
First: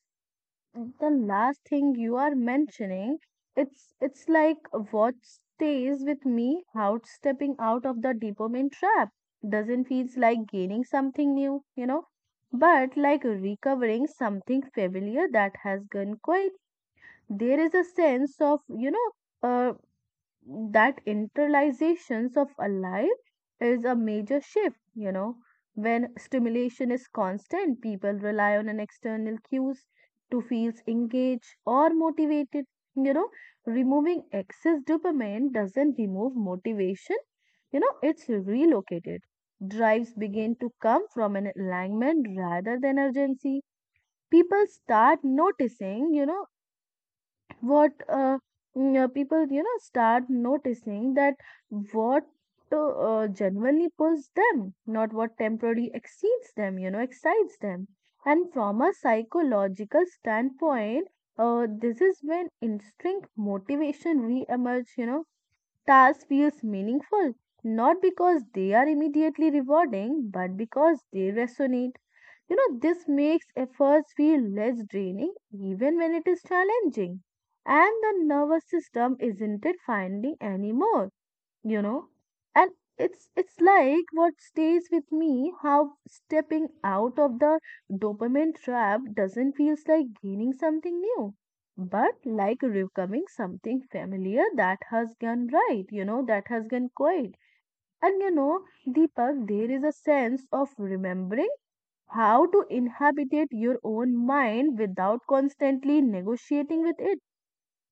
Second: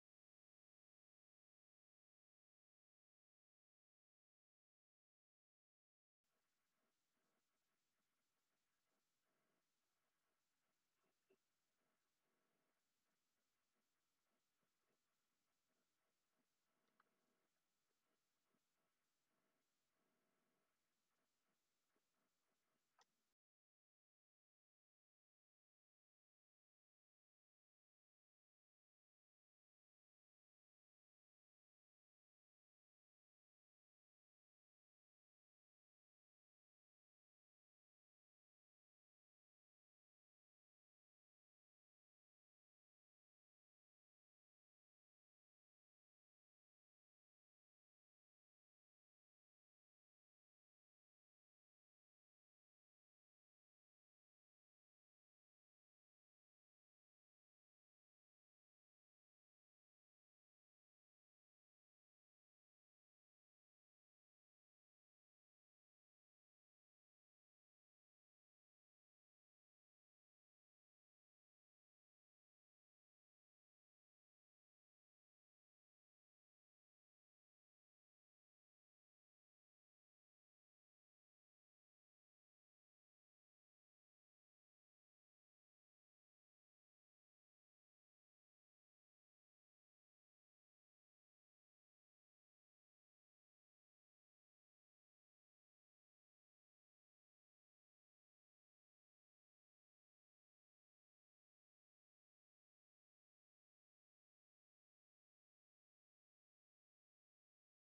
[SPEAKER 1] the last thing you are mentioning. It's like what stays with me out stepping out of the dopamine trap doesn't feels like gaining something new, you know, but like recovering something familiar that has gone quiet. There is a sense of, you know, uh, that internalizations of alive is a major shift, you know. When stimulation is constant, people rely on an external cues to feel engaged or motivated, you know. Removing excess dopamine doesn't remove motivation, you know, it's relocated. Drives begin to come from an alignment rather than urgency. People start noticing, you know, what uh, people, you know, start noticing that what genuinely pulls them, not what temporarily exceeds them, you know, excites them. And from a psychological standpoint, this is when instinct motivation re-emerge, you know. Task feels meaningful not because they are immediately rewarding, but because they resonate. You know, this makes efforts feel less draining even when it is challenging. And the nervous system isn't it finding anymore, you know? And it's like what stays with me how stepping out of the dopamine trap doesn't feel like gaining something new, but like recovering something familiar that has gone right, you know, that has gone quiet. And you know, Deepak, there is a sense of remembering how to inhabitate your own mind without constantly negotiating with it.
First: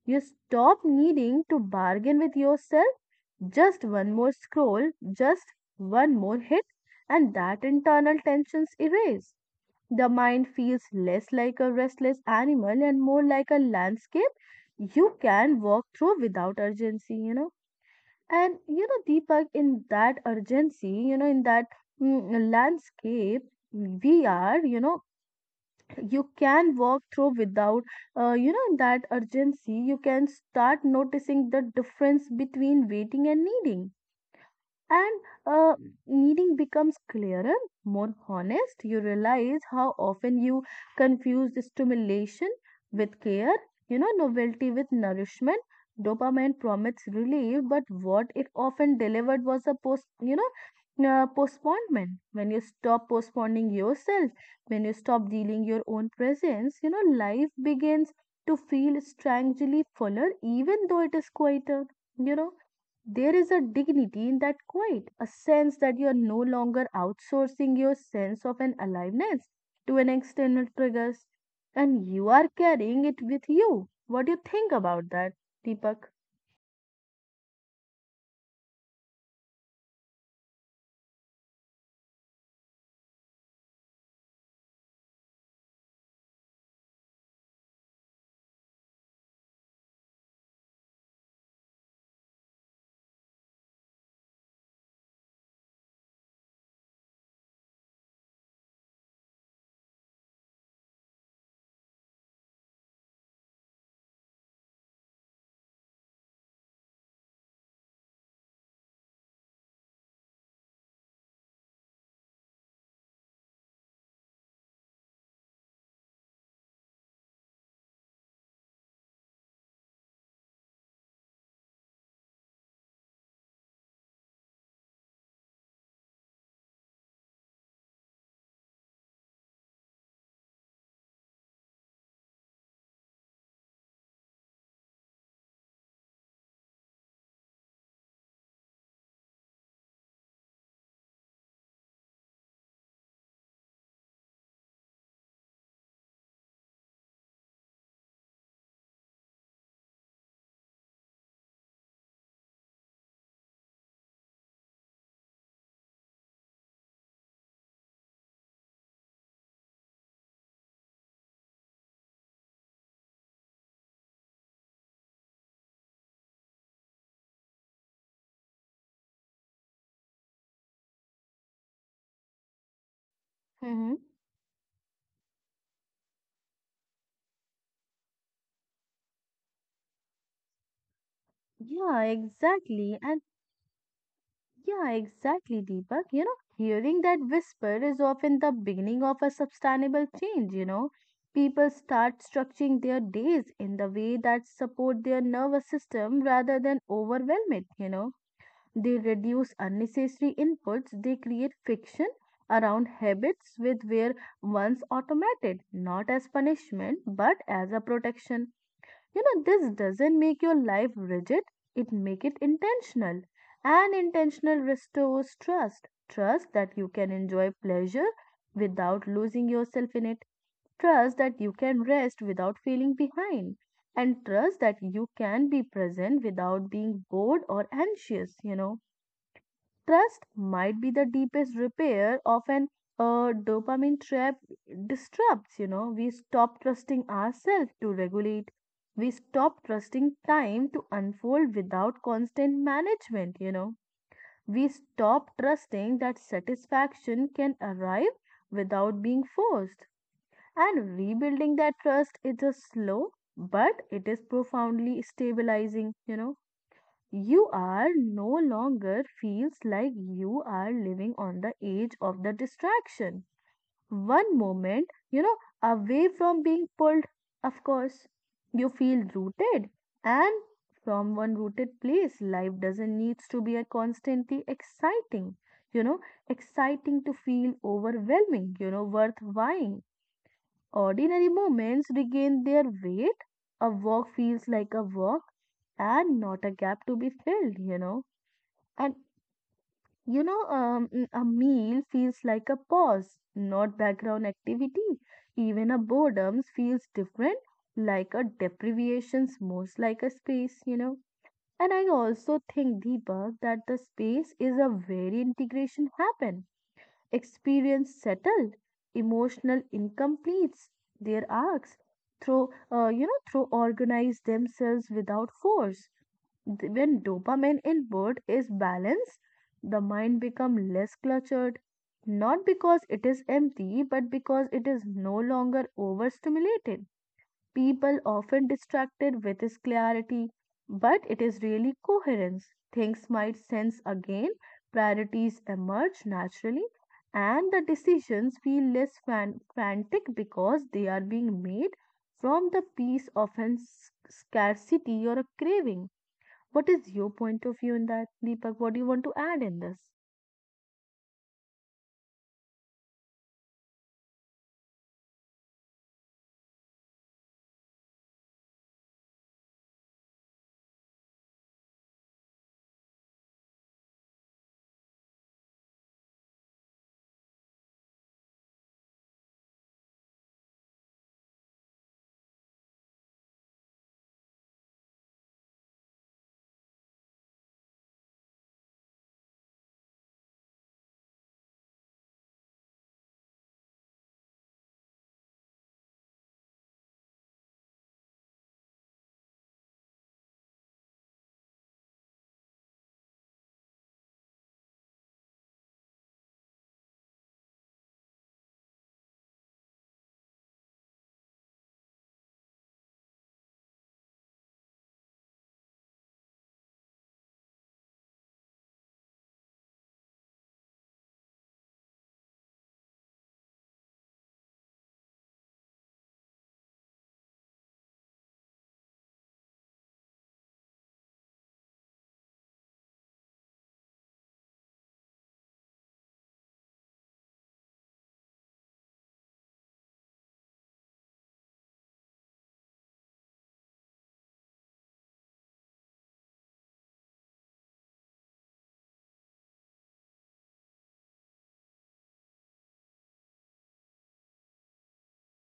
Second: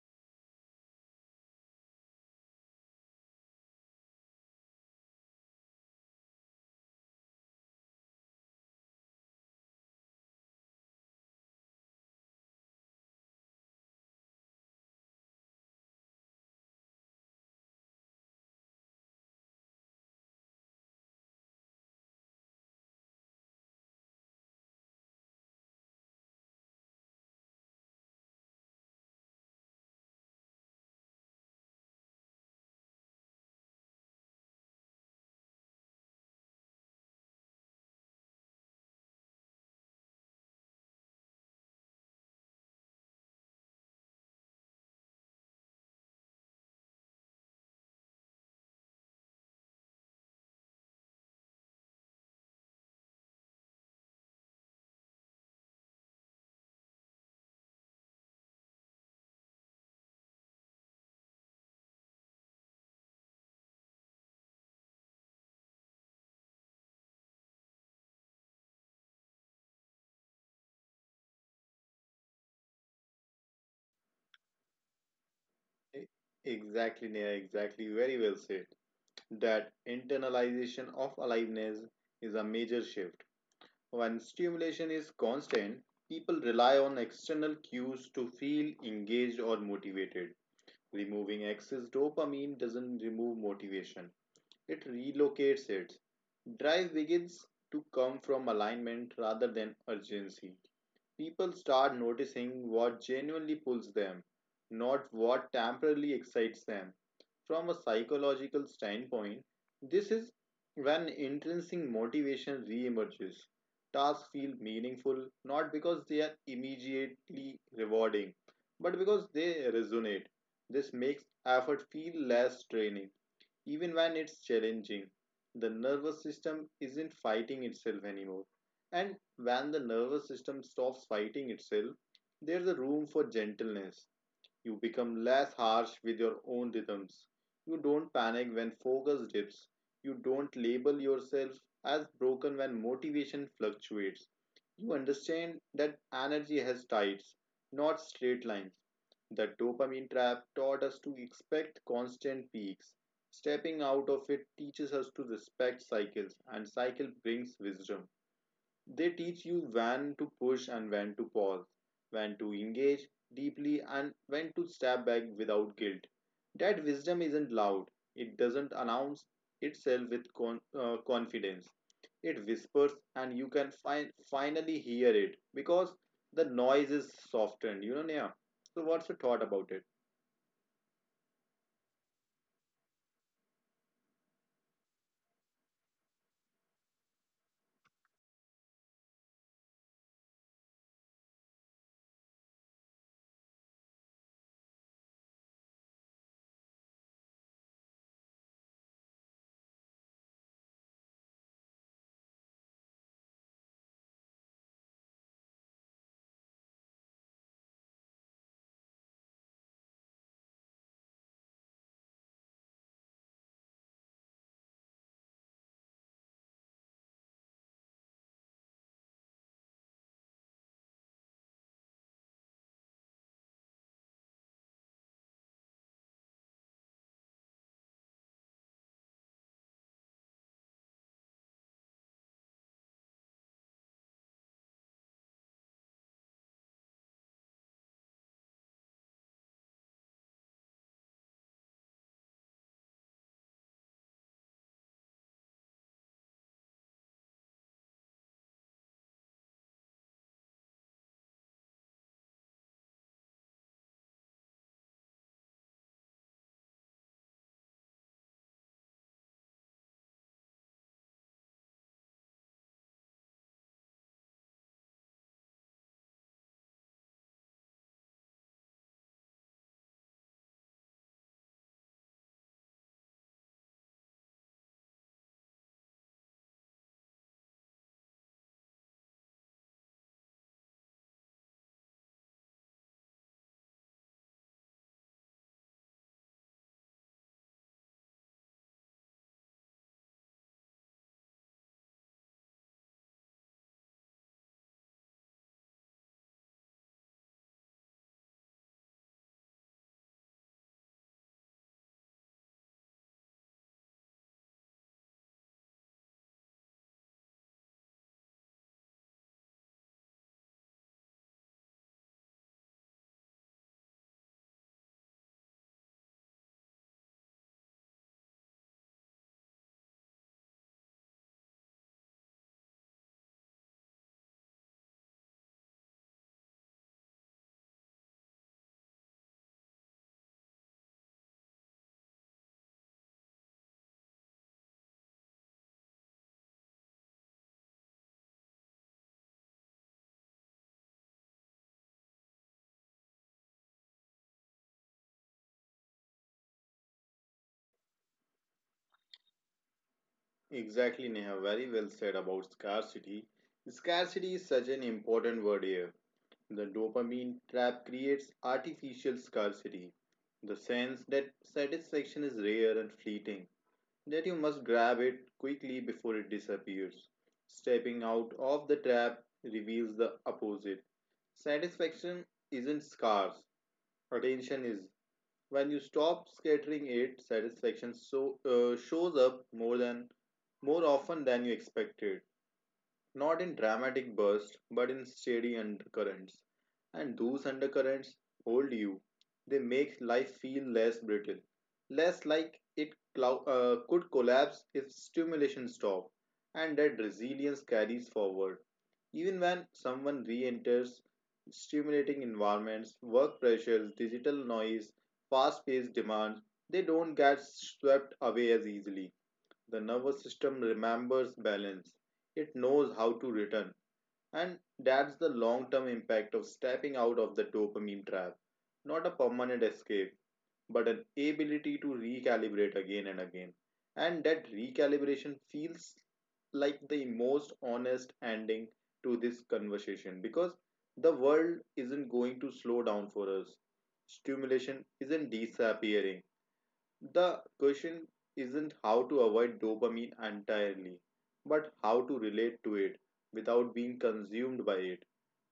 [SPEAKER 1] You stop needing to bargain with yourself. Just one more scroll, just one more hit, and that internal tension's erase. The mind feels less like a restless animal and more like a landscape you can walk through without urgency, you know. And you know, Deepak, in that urgency, you know, in that landscape, we are, you know, you can walk through without you know, that urgency, you can start noticing the difference between waiting and needing. And uh, meaning becomes clearer, more honest. You realize how often you confuse stimulation with care, you know, novelty with nourishment. Dopamine promised relief, but what it often delivered was a post, you know, postponement. When you stop postponing yourself, when you stop dealing your own presence, you know, life begins to feel strangely fuller, even though it is quieter. You know. There is a dignity in that quiet, a sense that you are no longer outsourcing your sense of an aliveness to an external triggers, and you are carrying it with you. What do you think about that,
[SPEAKER 2] E-
[SPEAKER 1] Deepak?
[SPEAKER 2] Exactly, Neha, exactly. Very well said. That internalization of aliveness is a major shift. When stimulation is constant, people rely on external cues to feel engaged or motivated. Removing excess dopamine doesn't remove motivation, it relocates it. Drive begins to come from alignment rather than urgency. People start noticing what genuinely pulls them, not what temporarily excites them. From a psychological standpoint, this is when intrinsic motivation reemerges. Tasks feel meaningful not because they are immediately rewarding, but because they resonate. This makes effort feel less draining. Even when it's challenging, the nervous system isn't fighting itself anymore. And when the nervous system stops fighting itself, there's a room for gentleness. You become less harsh with your own rhythms. You don't panic when focus dips. You don't label yourself as broken when motivation fluctuates. You understand that energy has tides, not straight lines. The dopamine trap taught us to expect constant peaks. Stepping out of it teaches us to respect cycles, and cycle brings wisdom. They teach you when to push and when to pause, when to engage deeply and when to step back without guilt. That wisdom isn't loud, it doesn't announce itself with confidence. It whispers, and you can
[SPEAKER 1] Mm-hmm.
[SPEAKER 2] finally hear it because the noise is softened. You know, Neha. So, what's your thought about it?
[SPEAKER 1] Yeah, exactly. And yeah, exactly, Deepak. You know, hearing that whisper is often the beginning of a sustainable change, you know. People start structuring their days in the way that support their nervous system rather than overwhelm it, you know. They reduce unnecessary inputs. They create friction around habits with where once automated, not as punishment, but as a protection. You know, this doesn't make your life rigid. It make it intentional. And intentional restores trust. Trust that you can enjoy pleasure without losing yourself in it. Trust that you can rest without feeling behind, and trust that you can be present without being bored or anxious, you know. Trust might be the deepest repair of an dopamine trap disrupts, you know. We stop trusting ourselves to regulate. We stop trusting time to unfold without constant management, you know. We stop trusting that satisfaction can arrive without being forced. And rebuilding that trust is a slow, but it is profoundly stabilizing, you know. You are no longer feels like you are living on the edge of the distraction. One moment, you know, away from being pulled, of course, you feel rooted. And from one rooted place, life doesn't needs to be a constantly exciting, you know, exciting to feel overwhelming, you know, worthwhile. Ordinary moments regain their weight. A walk feels like a walk and not a gap to be filled, you know. And you know, a meal feels like a pause, not background activity. Even a boredom feels different, like a deprivation's most like a space, you know. And I also think, Deepak, that the space is a where integration happen. Experience settled, emotional incompletes their arcs through, you know, through organize themselves without force. When dopamine input is balanced, the mind becomes less cluttered, not because it is empty, but because it is no longer overstimulated. People often distracted with its clarity, but it is really coherence. Things might sense again, priorities emerge naturally, and the decisions feel less frantic because they are being made from the peace of a scarcity or a craving. What is your point of view in that, Deepak? What do you want to add in this?
[SPEAKER 2] Exactly, Neha. Very well said about scarcity. Scarcity is such an important word here. The dopamine trap creates artificial scarcity, the sense that satisfaction is rare and fleeting, that you must grab it quickly before it disappears. Stepping out of the trap reveals the opposite. Satisfaction isn't scarce, attention is. When you stop scattering it, satisfaction so, shows up more than more often than you expected, not in dramatic bursts, but in steady undercurrents. And those undercurrents hold you. They make life feel less brittle, less like it could collapse if stimulation stopped. And that resilience carries forward. Even when someone re enters stimulating environments, work pressures, digital noise, fast paced demands, they don't get swept away as easily. The nervous system remembers balance, it knows how to return, and that's the long term impact of stepping out of the dopamine trap. Not a permanent escape, but an ability to recalibrate again and again. And that recalibration feels like the most honest ending to this conversation because the world isn't going to slow down for us. Stimulation isn't disappearing, the question isn't how to avoid dopamine entirely, but how to relate to it without being consumed by it.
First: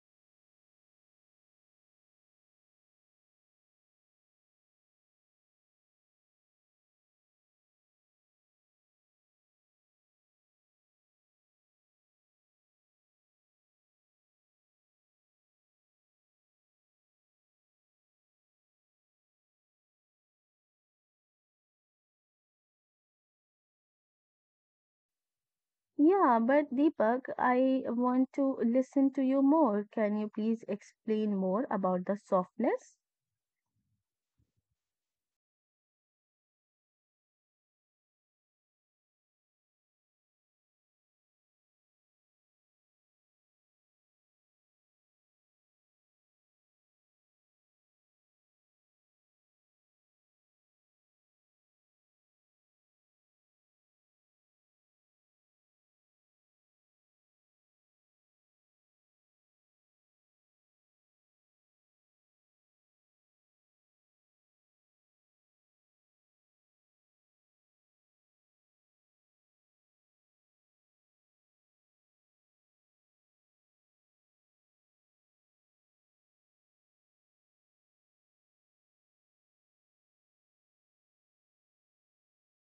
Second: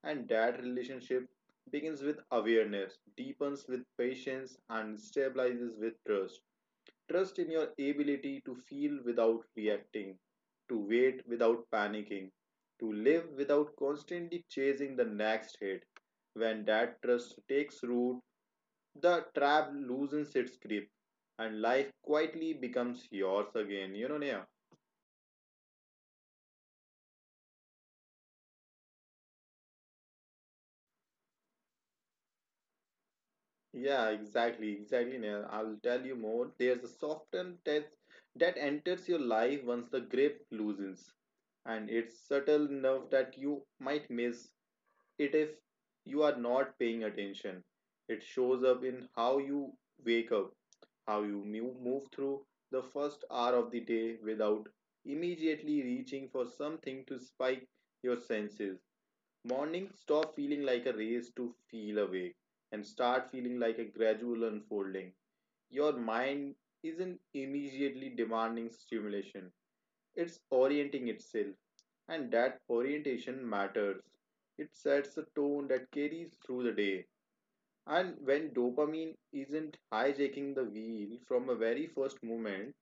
[SPEAKER 2] And that relationship begins with awareness, deepens with patience, and stabilizes with trust. Trust in your ability to feel without reacting, to wait without panicking, to live without constantly chasing the next hit. When that trust takes root, the trap loosens its grip and life quietly becomes yours again. You know, Neha?
[SPEAKER 1] Yeah, but Deepak, I want to listen to you more. Can you please explain more about the softness?
[SPEAKER 2] Yeah, exactly, exactly, Neha. I'll tell you more. There's a softened test that enters your life once the grip loosens, and it's subtle enough that you might miss it if you are not paying attention. It shows up in how you wake up, how you move through the first hour of the day without immediately reaching for something to spike your senses. Morning, stop feeling like a race to feel awake and start feeling like a gradual unfolding. Your mind isn't immediately demanding stimulation, it's orienting itself, and that orientation matters. It sets a tone that carries through the day. And when dopamine isn't hijacking the wheel from a very first moment,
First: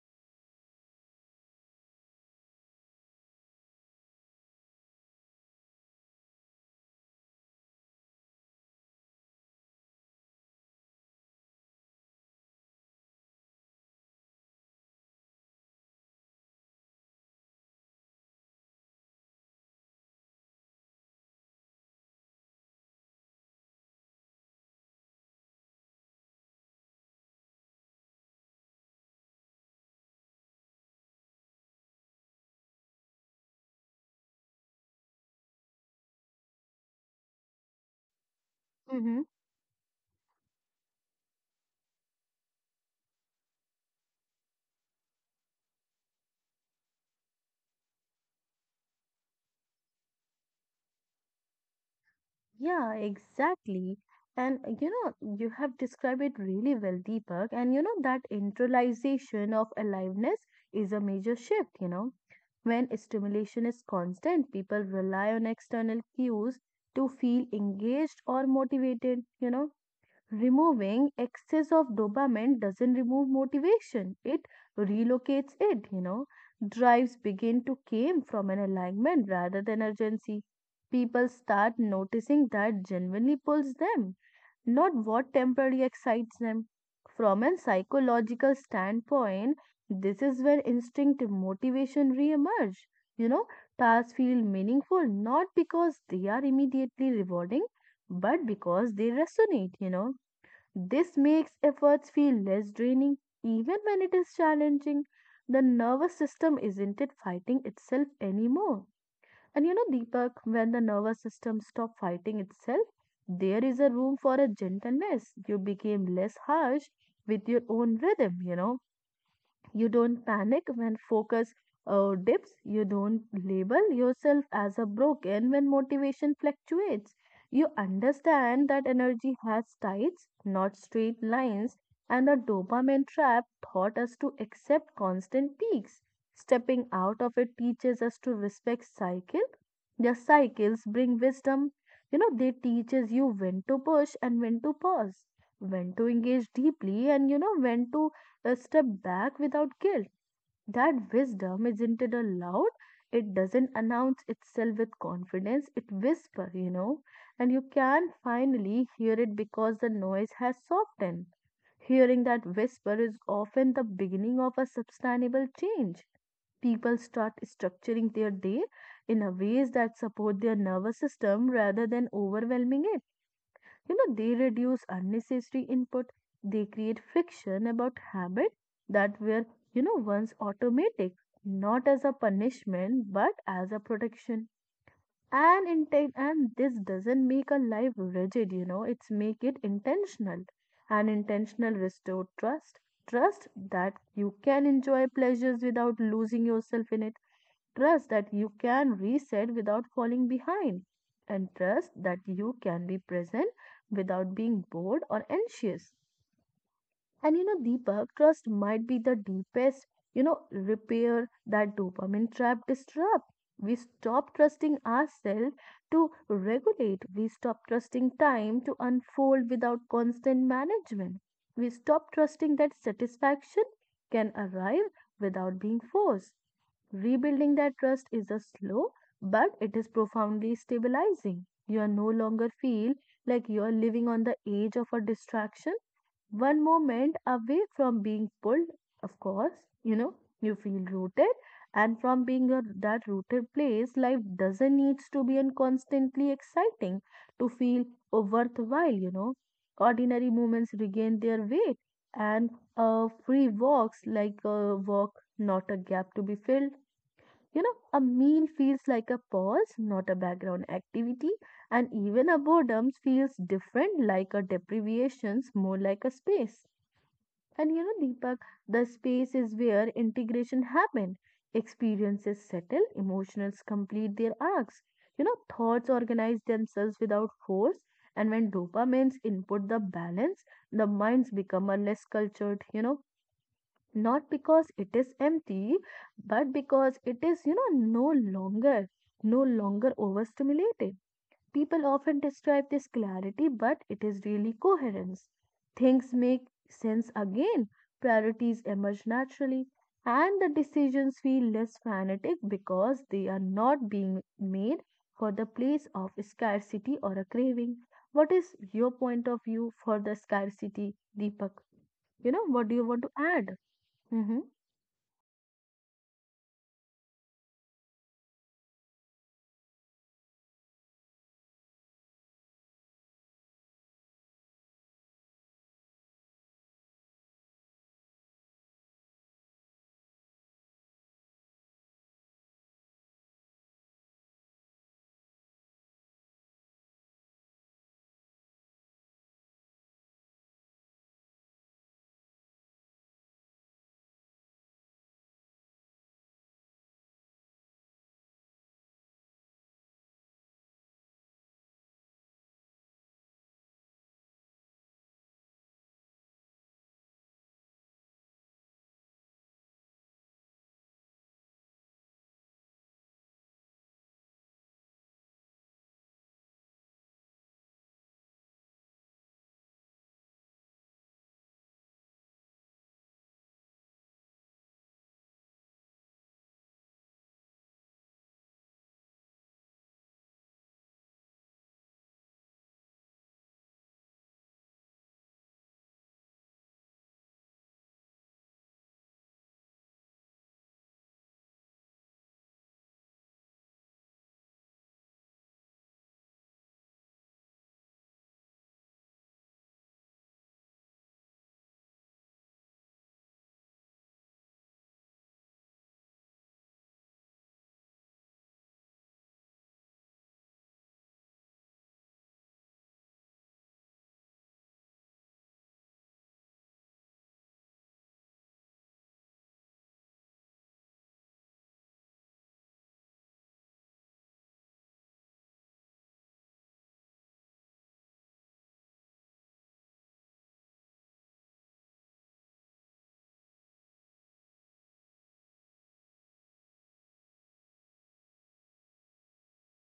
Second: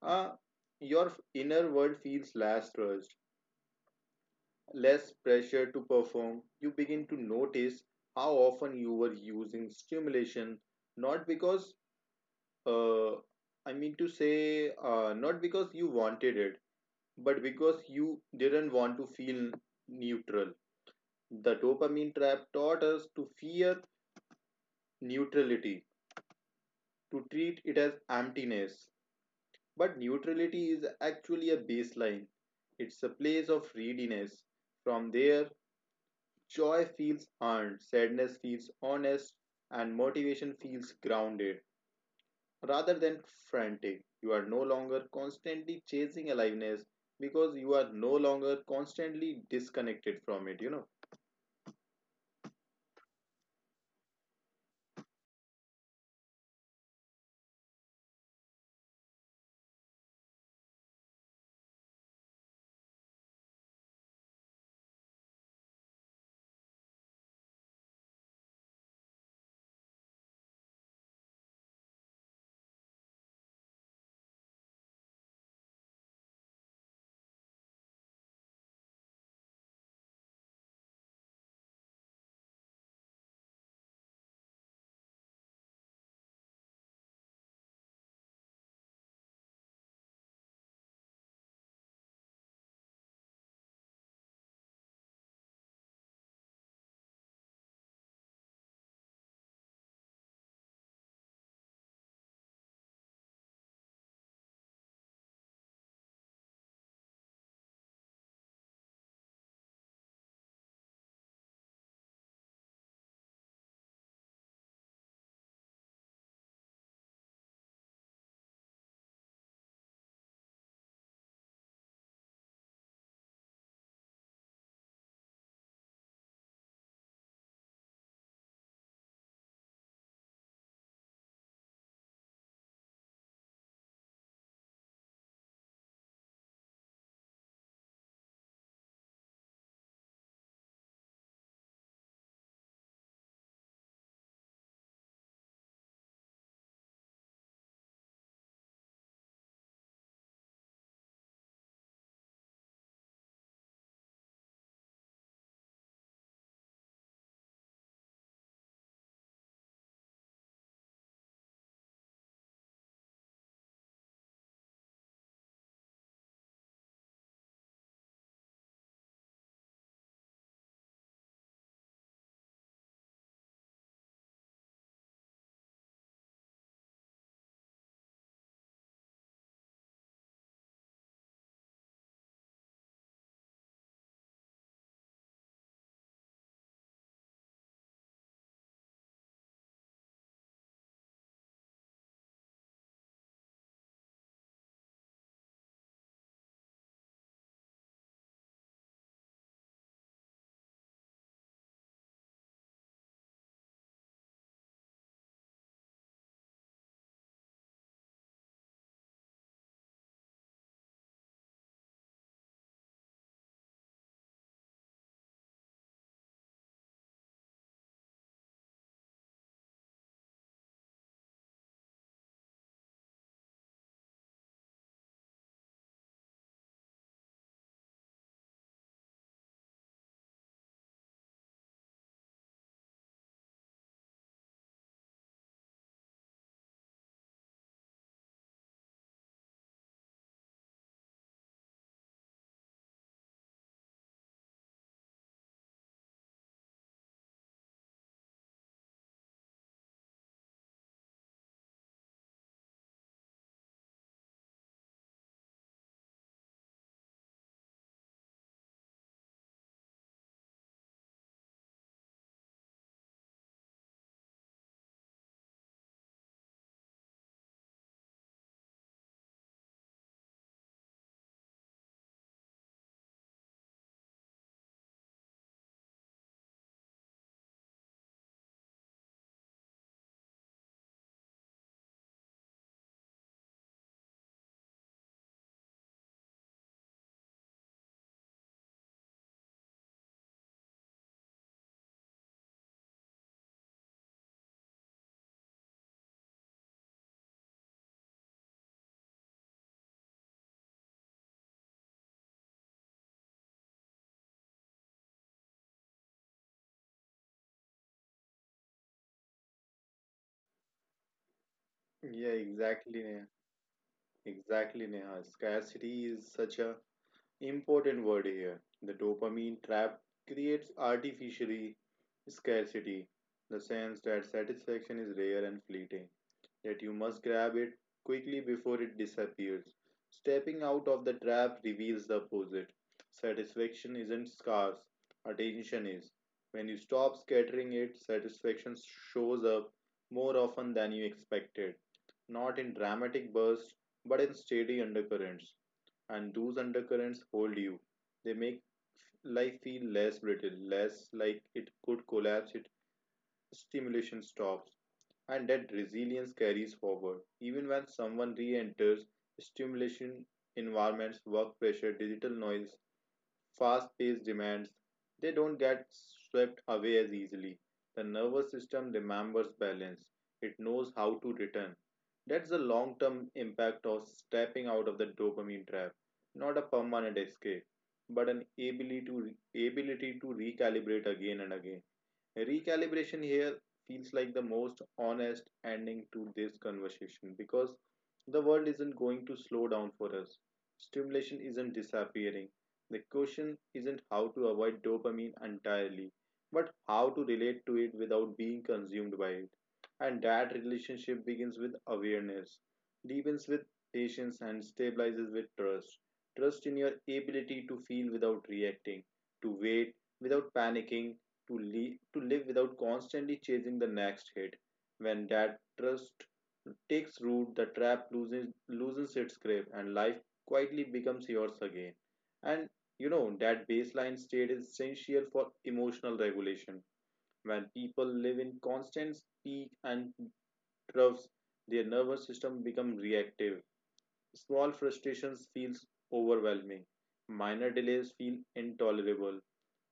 [SPEAKER 2] uh, your inner world feels less rushed, less pressure to perform. You begin to notice how often you were using stimulation, not because uh, not because you wanted it, but because you didn't want to feel neutral. The dopamine trap taught us to fear neutrality, to treat it as emptiness. But neutrality is actually a baseline, it's a place of readiness. From there, joy feels earned, sadness feels
[SPEAKER 1] Mm-hmm.
[SPEAKER 2] honest, and motivation feels grounded rather than frantic. You are no longer constantly chasing aliveness because you are no longer constantly disconnected from it, you know.
[SPEAKER 1] Yeah, exactly. And you have described it really well, Deepak. And you know, that internalization of aliveness is a major shift, you know. When stimulation is constant, people rely on external cues to feel engaged or motivated, you know. Removing excess of dopamine doesn't remove motivation, it relocates it, you know. Drives begin to came from an alignment rather than urgency. People start noticing that genuinely pulls them, not what temporarily excites them. From a psychological standpoint, this is where instinctive motivation reemerge, you know. Tasks feel meaningful not because they are immediately rewarding, but because they resonate, you know. This makes efforts feel less draining even when it is challenging. The nervous system isn't it fighting itself anymore. And you know, Deepak, when the nervous system stops fighting itself, there is a room for a gentleness. You became less harsh with your own rhythm, you know. You don't panic when focus dips. You don't label yourself as a broken when motivation fluctuates. You understand that energy has tides, not straight lines, and the dopamine trap taught us to accept constant peaks. Stepping out of it teaches us to respect cycle. The cycles bring wisdom. You know, they teaches you when to push and when to pause, when to engage deeply, and you know when to a step back without guilt. That wisdom isn't it allowed? It doesn't announce itself with confidence, it whispers, you know, and you can finally hear it because the noise has softened. Hearing that whisper is often the beginning of a sustainable change. People start structuring their day in a ways that support their nervous system rather than overwhelming it, you know. They reduce unnecessary input, they create friction about habit that were, you know, once automatic, not as a punishment but as a protection. And this doesn't make a life rigid, you know, it's make it intentional. And intentional restore trust. Trust that you can enjoy pleasures without losing yourself in it. Trust that you can reset without falling behind. And trust that you can be present without being bored or anxious. And you know, Deepak, trust might be the deepest, you know, repair that dopamine trap disrupt. We stop trusting ourselves to regulate. We stop trusting time to unfold without constant management. We stop trusting that satisfaction can arrive without being forced. Rebuilding that trust is a slow, but it is profoundly stabilizing. You are no longer feel like you are living on the edge of a distraction, one moment away from being pulled, of course, you know, you feel rooted. And from that rooted place, life doesn't needs to be and constantly exciting to feel worthwhile, you know. Ordinary moments regain their weight, and free walks like a walk, not a gap to be filled, you know, a meal feels like a pause, not a background activity, and even a boredom feels different, like a deprivations, more like a space. And you know, Deepak, the space is where integration happen. Experiences settle, emotions complete their arcs. You know, thoughts organize themselves without force, and when dopamines input the balance, the minds become a less cultured, you know, not because it is empty, but because it is, you know, no longer overstimulated. People often describe this clarity, but it is really coherence. Things make sense again, priorities emerge naturally, and the decisions feel less fanatic because they are not being made for the place of scarcity or a craving. What is your point of view for the scarcity, Deepak?
[SPEAKER 2] Yeah,
[SPEAKER 1] You know, what do you
[SPEAKER 2] exactly,
[SPEAKER 1] want to
[SPEAKER 2] Neha.
[SPEAKER 1] add? Mm-hmm.
[SPEAKER 2] Exactly, Neha. Scarcity is such a important word here. The dopamine trap creates artificially scarcity, the sense that satisfaction is rare and fleeting, that you must grab it quickly before it disappears. Stepping out of the trap reveals the opposite. Satisfaction isn't scarce, attention is. When you stop scattering it, satisfaction shows up more often than you expected, not in dramatic bursts, but in steady undercurrents. And those undercurrents hold you. They make life feel less brittle, less like it could collapse, it stimulation stops. And that resilience carries forward. Even when someone re enters stimulation environments, work pressure, digital noise, fast paced demands, they don't get swept away as easily. The nervous system remembers balance, it knows how to return. That's the long term impact of stepping out of the dopamine trap, not a permanent escape, but an ability to recalibrate again and again. Recalibration here feels like the most honest ending to this conversation because the world isn't going to slow down for us. Stimulation isn't disappearing. The question isn't how to avoid dopamine entirely, but how to relate to it without being consumed by it. And that relationship begins with awareness, deepens with patience, and stabilizes with trust. Trust in your ability to feel without reacting, to wait without panicking, to live without constantly chasing the next hit. When that trust takes root, loosens its grip and life quietly becomes yours again. And you know, that baseline state is essential for emotional regulation. When people live in constant peak and troughs, their nervous system becomes reactive. Small frustrations feels overwhelming. Minor delays feel intolerable.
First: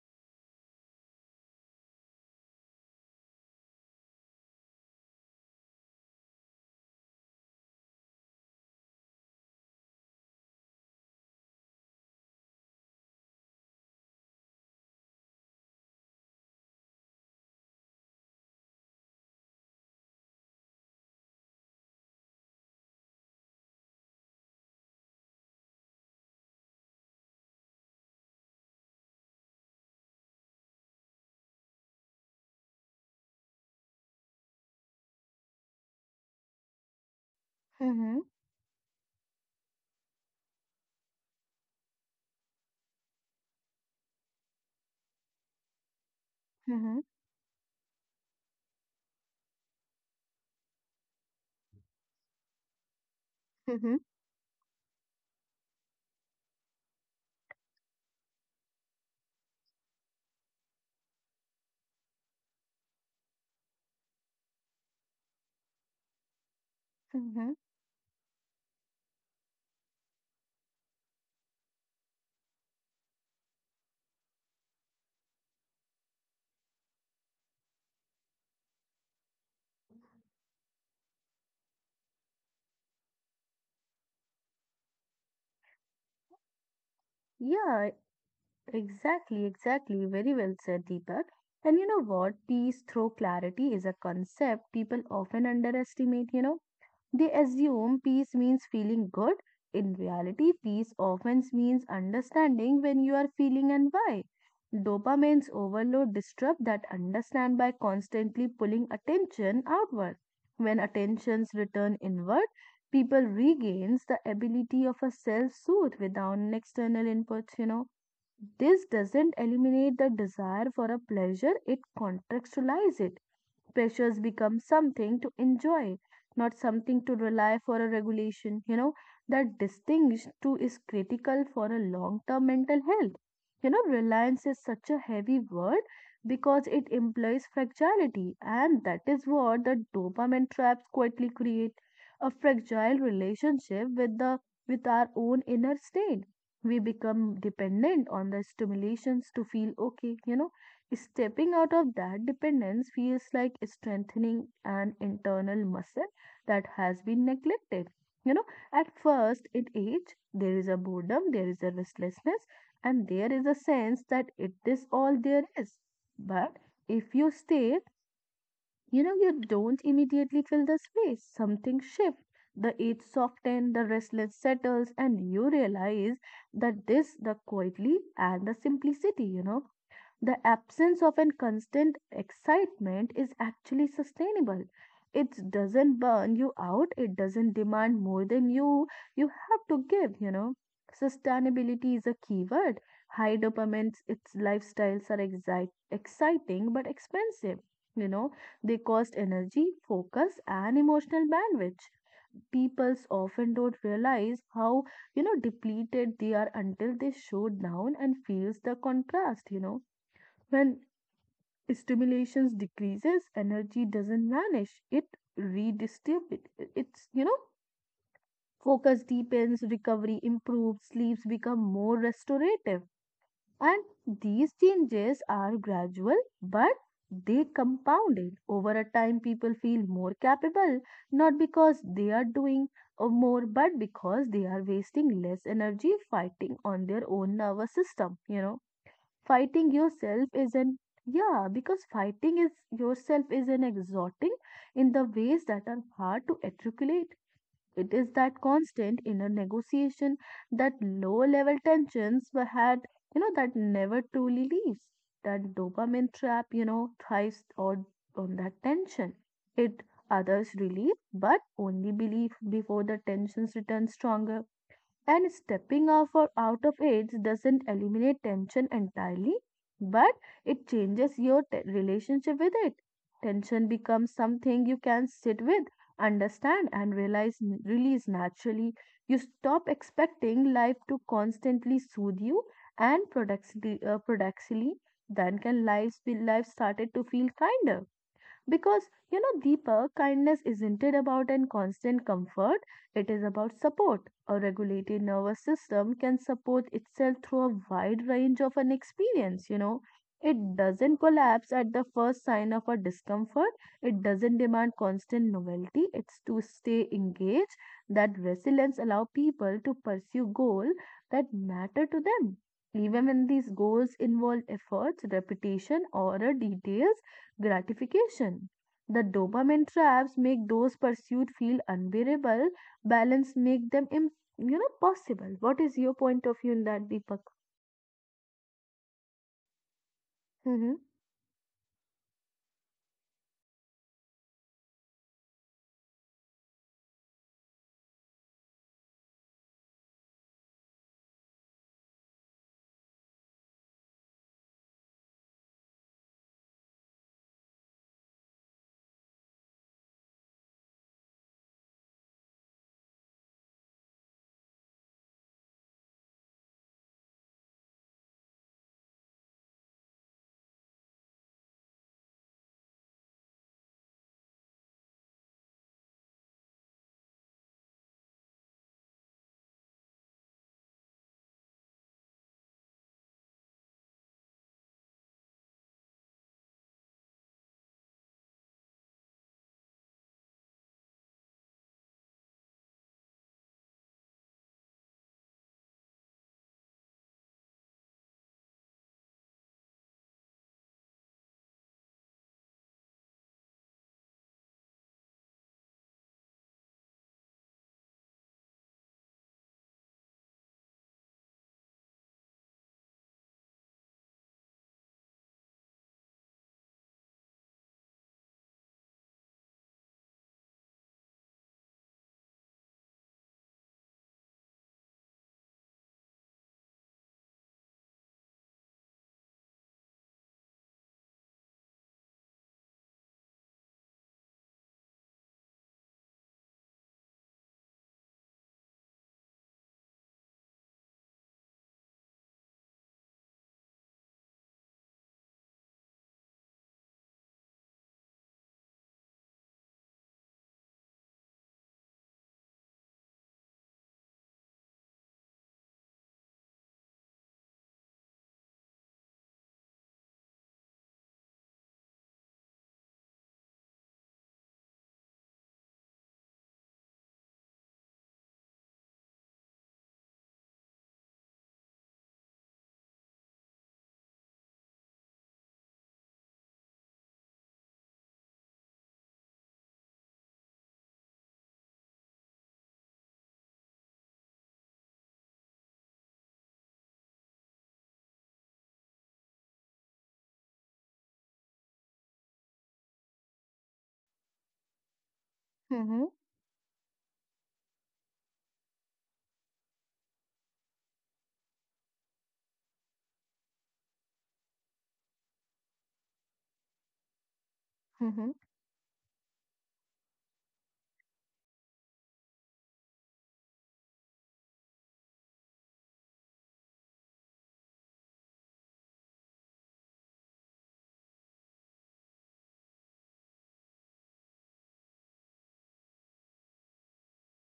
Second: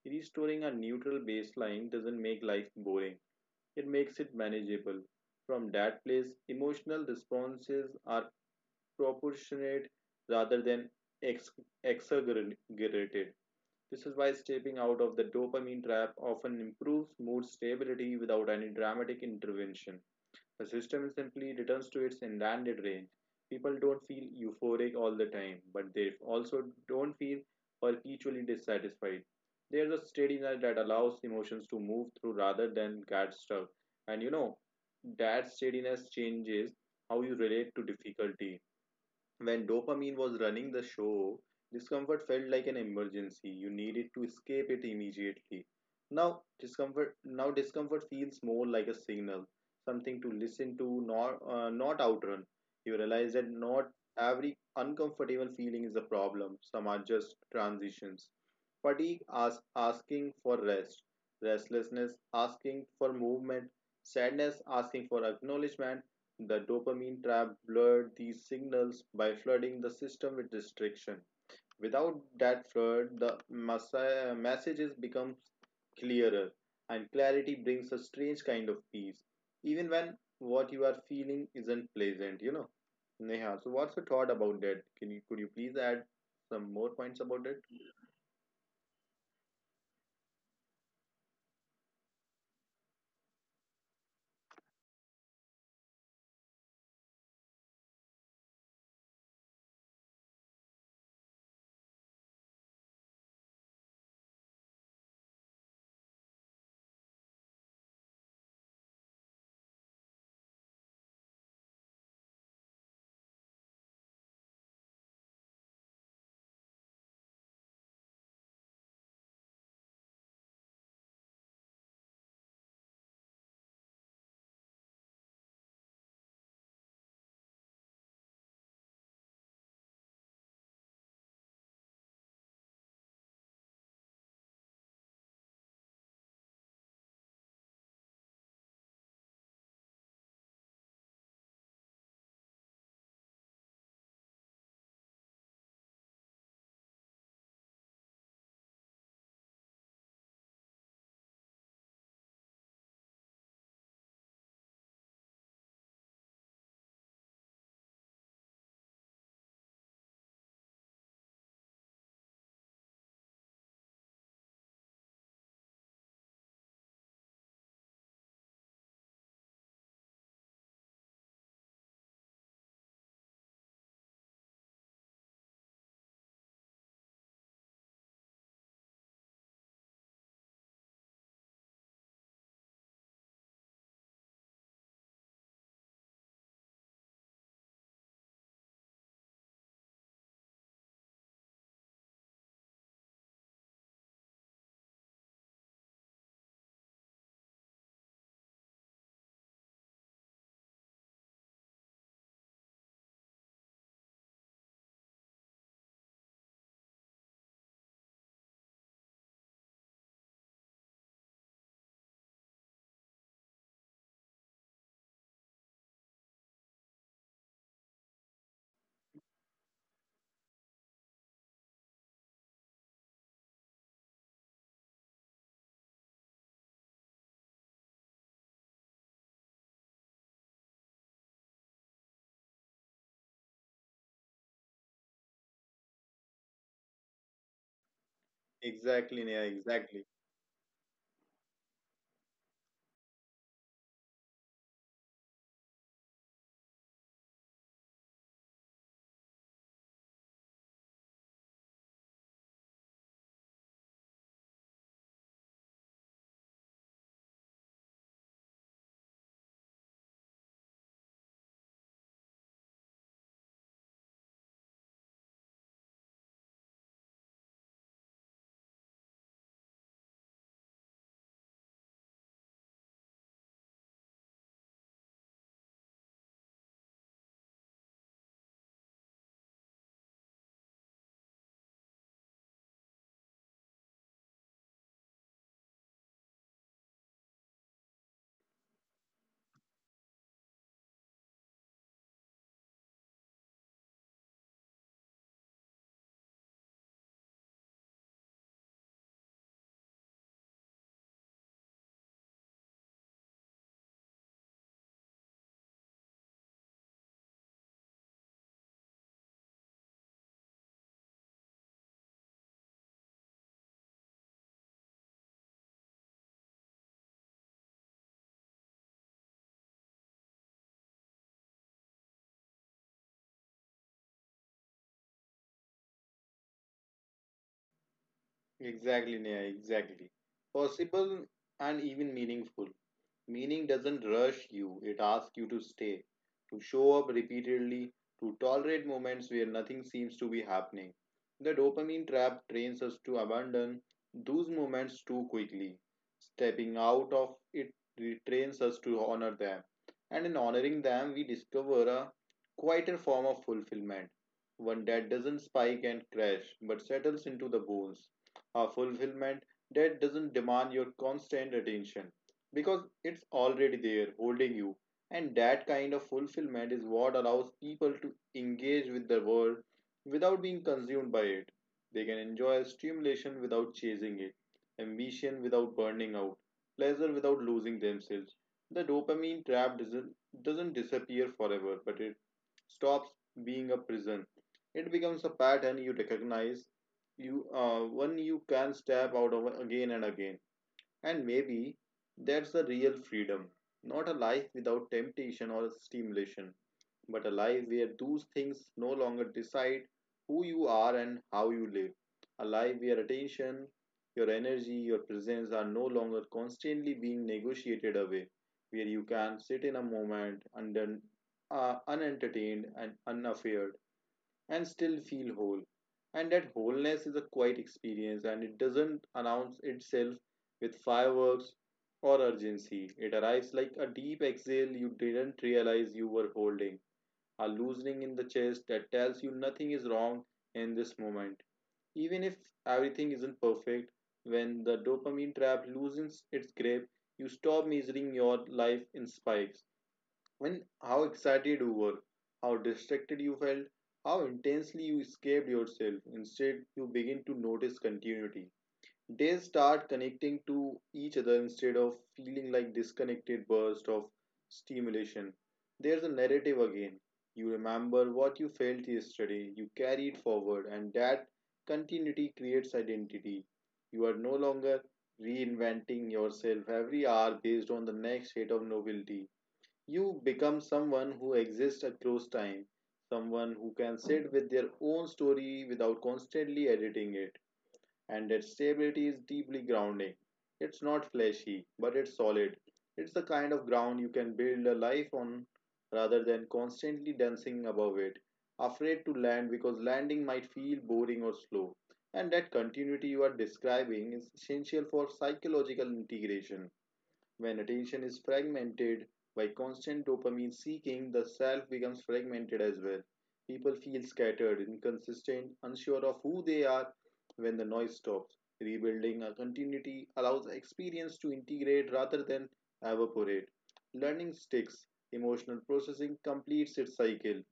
[SPEAKER 2] Restoring a neutral baseline doesn't make life boring, it makes it manageable. From that place, emotional responses are proportionate rather than ex- exaggerated. This is why stepping out of the dopamine trap often improves mood stability without any dramatic intervention. The system simply returns to its intended range. People don't feel euphoric all the time, but they also don't feel perpetually dissatisfied. There's a steadiness that allows emotions to move through rather than get stuck. And you know, that steadiness changes how you relate to
[SPEAKER 1] Mm-hmm,
[SPEAKER 2] difficulty. When dopamine was running the show, discomfort felt like an emergency. You needed to escape it immediately.
[SPEAKER 1] mm-hmm,
[SPEAKER 2] Now discomfort feels more like a signal, something to listen to, not outrun. You realize that not
[SPEAKER 1] mm-hmm,
[SPEAKER 2] every uncomfortable feeling is a problem. Some are just transitions. Fatigue as asking for rest, restlessness asking for movement, sadness asking for acknowledgement. The dopamine
[SPEAKER 1] mm-hmm.
[SPEAKER 2] trap blurred these signals by flooding the system with restriction. Without that flood, the messages become clearer, and clarity brings a strange kind of peace, even when what you are feeling isn't pleasant. Neha, so what's your thought about that? Can you could you please add some more points about it?
[SPEAKER 1] Yeah, exactly, exactly. Very well said, Deepak. And you know what? Peace through clarity is a concept people often underestimate, you know. They assume peace means feeling good. In reality, peace often means understanding when you are feeling and why. Dopamine's overload disrupts that understand by constantly pulling attention outward. When attentions return inward, people regains the ability of a self-soothe without an external input, you know. This doesn't eliminate the desire for a pleasure, it contextualizes it. Pressures become something to enjoy, not something to rely for a regulation. You know, that distinction too is critical for a long term mental health. You know, reliance is such a heavy word because it implies fragility, and that is what the dopamine traps quietly create, a fragile relationship with the with our own inner state. We become dependent on the stimulations to feel okay, you know. Stepping out of that dependence feels like strengthening an internal muscle that has been neglected. You know, at first, in age, there is a boredom, there is a restlessness, and there is a sense that it is all there is. But if you stay, you know, you don't immediately fill the space. Something shifts. The edge softens, the restless settles, and you realize that this, the quietly and the simplicity, you know, the absence of an constant excitement is actually sustainable. It doesn't burn you out, it doesn't demand more than you have to give, you know. Sustainability is a key word. High dopamine its lifestyles are exciting but expensive, you know, they cost energy, focus, and emotional bandwidth. Peoples often don't realize how, you know, depleted they are until they show down and feels the contrast, you know. When stimulations decreases, energy doesn't vanish. It redistributes. It's, you know, focus deepens, recovery improves, sleeps become more restorative. And these changes are gradual, but they compounded over a time. People feel more capable, not because they are doing more, but because they are wasting less energy fighting on their own nervous system. You know,
[SPEAKER 2] Exactly, Neha,
[SPEAKER 1] fighting
[SPEAKER 2] exactly.
[SPEAKER 1] yourself is an yeah, because fighting is yourself is an exhorting in the ways that are hard to articulate. It is that constant inner negotiation, that low level tensions were had, you know, that never truly leaves. That dopamine trap, you know, thrives on that tension. It others relief, but only belief before the tensions return stronger. And stepping off or out of age doesn't eliminate tension entirely, but it changes your relationship with it. Tension becomes something you can sit with, understand, and realize release naturally. You stop expecting life to constantly soothe you, and paradoxically, then can life started to feel kinder because, you know, Deepak, kindness isn't it about an constant comfort, it is about support. A regulated nervous system can support itself through a wide range of an experience, you know. It doesn't collapse at the first sign of a discomfort. It doesn't demand constant novelty. It's to stay engaged. That resilience allow people to pursue goals that matter to them. Even when these goals involve efforts, repetition, or details gratification. The dopamine traps make those pursuits feel unbearable. Balance make them, you know, possible. What is your point of view in that, Deepak?
[SPEAKER 2] Exactly, Neha, exactly.
[SPEAKER 1] Mm-hmm.
[SPEAKER 2] Possible and even meaningful. Meaning doesn't rush you, it asks you to stay, to show up repeatedly, to tolerate moments where nothing seems to be happening. The dopamine trap trains us to abandon those moments too quickly. Stepping out of it trains us to honor them. And in honoring them, we discover a quieter form of fulfillment, one that doesn't spike and crash but settles into the bones. A fulfillment that doesn't demand your constant attention because it's already there holding you. And that kind of fulfillment is what allows people to engage with the world without being consumed by it. They can enjoy stimulation without chasing it, ambition without burning out, pleasure without losing themselves. The dopamine trap doesn't disappear forever, but it stops being a prison. It becomes a pattern you recognize, you one you can step out of again and again, and maybe that's the real freedom, not a life without temptation or stimulation, but a life where those things no longer decide who you are and how you live. A life where attention, your energy, your presence are no longer constantly being negotiated away, where you can sit in a moment under, unentertained and unaffaired, and still feel whole. And that wholeness is a quiet experience, and it doesn't announce itself with fireworks or urgency. It arrives like a deep exhale you didn't realize you were holding, a loosening in the chest that tells you nothing is wrong in this moment. Even if everything isn't perfect, when the dopamine trap loosens its grip, you stop measuring your life in spikes, when how excited you were, how distracted you felt, how intensely you escaped yourself. Instead, you begin to notice continuity. Days start connecting to each other instead of feeling like disconnected bursts of stimulation. There's a narrative again. You remember what you felt yesterday, you carry it forward, and that continuity creates identity. You are no longer reinventing yourself every hour based on the next hit of novelty. You become someone who exists across time, someone who can sit with their own story without constantly editing it, and that stability is deeply grounding. It's not flashy, but it's solid. It's the kind of ground you can build a life on
[SPEAKER 1] Mm-hmm.
[SPEAKER 2] rather than constantly dancing above it, afraid to land because landing might feel boring or slow. And that continuity you are describing is essential for psychological integration when attention is
[SPEAKER 1] Mm-hmm.
[SPEAKER 2] fragmented by constant dopamine seeking, the self becomes fragmented as well. People feel scattered, inconsistent, unsure of who they are when the noise stops. Rebuilding a continuity allows experience to integrate rather than evaporate. Learning sticks, emotional processing completes its cycle.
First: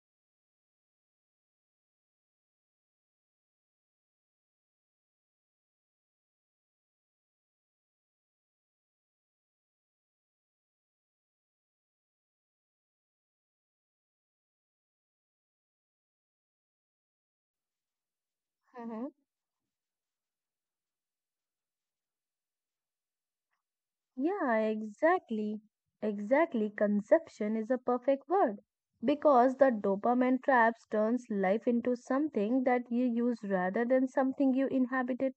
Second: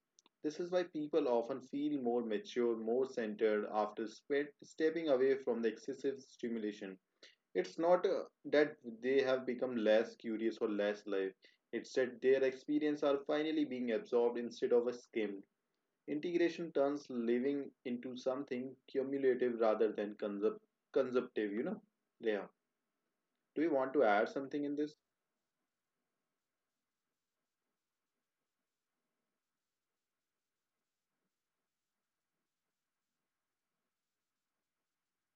[SPEAKER 2] This is why people often feel more mature, more centered after stepping away from the excessive stimulation. It's not That they have become less curious or less live. It's that their experience are finally being absorbed instead of skimmed. Integration turns living into something
[SPEAKER 1] Mm-hmm.
[SPEAKER 2] cumulative rather than consumptive, you know? Yeah. Do you want to add
[SPEAKER 1] Yeah,
[SPEAKER 2] something in this?
[SPEAKER 1] exactly. Exactly. Conception is a perfect word because the dopamine traps turns life into something that you use rather than something you inhabit.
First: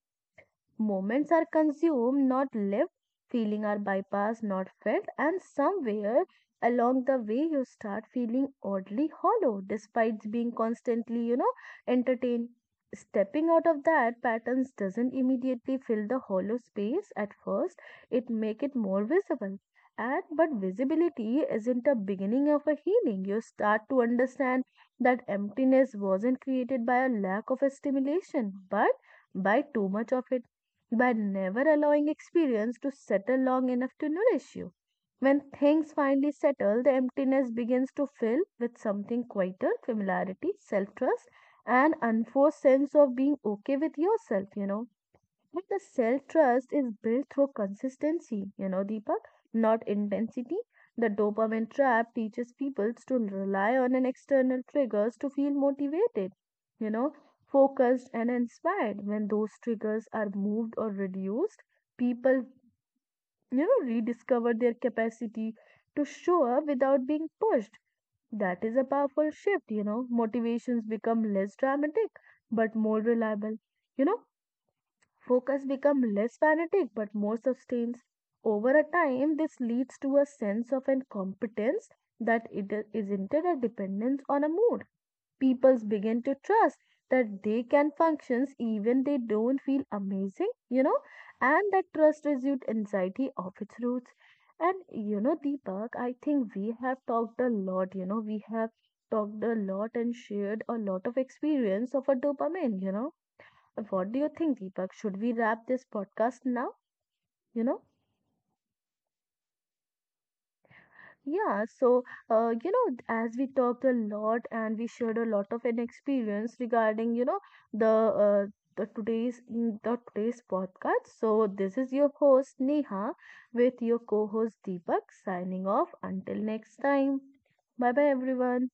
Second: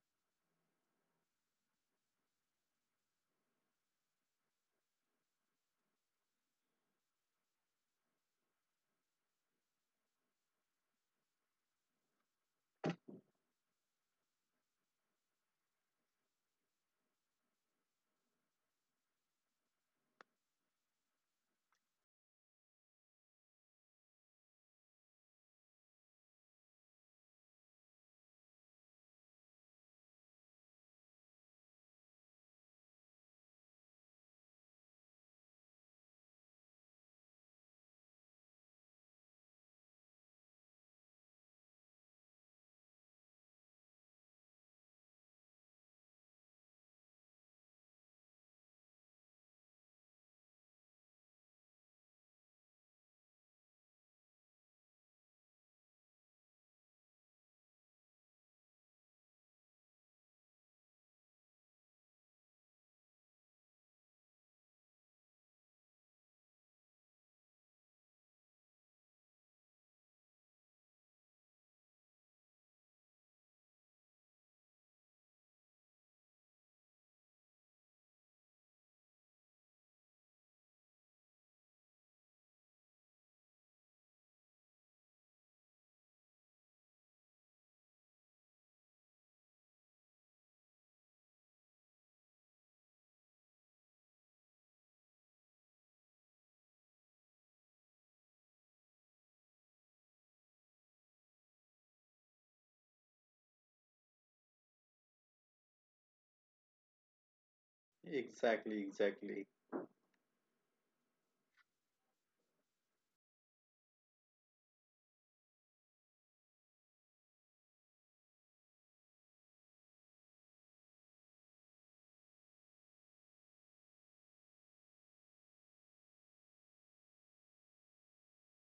[SPEAKER 1] Moments are consumed, not lived. Feeling are bypassed, not felt. And somewhere along the way, you start feeling oddly hollow despite being constantly, you know, entertained. Stepping out of that patterns doesn't immediately fill the hollow space at first. It make it more visible. And but visibility isn't a beginning of a healing. You start to understand that emptiness wasn't created by a lack of a stimulation, but by too much of it, by never allowing experience to settle long enough to nourish you. When things finally settle, the emptiness begins to fill with something quieter familiarity, self trust, and unforced sense of being okay with yourself, you know. And the self trust is built through consistency, you know, Deepak, not intensity. The dopamine trap teaches people to rely on an external triggers to feel motivated, you know, focused and inspired. When those triggers are moved or reduced, people, you know, rediscover their capacity to show up without being pushed. That is a powerful shift, you know. Motivations become less dramatic but more reliable. You know, focus becomes less fanatic but more sustained. Over a time, this leads to a sense of incompetence that dependence on a mood. People begin to trust that they can function even they don't feel amazing, you know, and that trust resumed anxiety of its roots. And you know, Deepak, I think we have talked a lot, you know, we have talked a lot and shared a lot of experience of a dopamine, you know, what do you think, Deepak? Should we wrap this podcast now? You know?
[SPEAKER 2] Exactly, exactly.
[SPEAKER 1] Yeah, so, you know, as we talked a lot and we shared a lot of an experience regarding, you know, the, uh, the today's in the today's podcast. So this is your host Neha with your co-host Deepak signing off until next time. Bye bye everyone.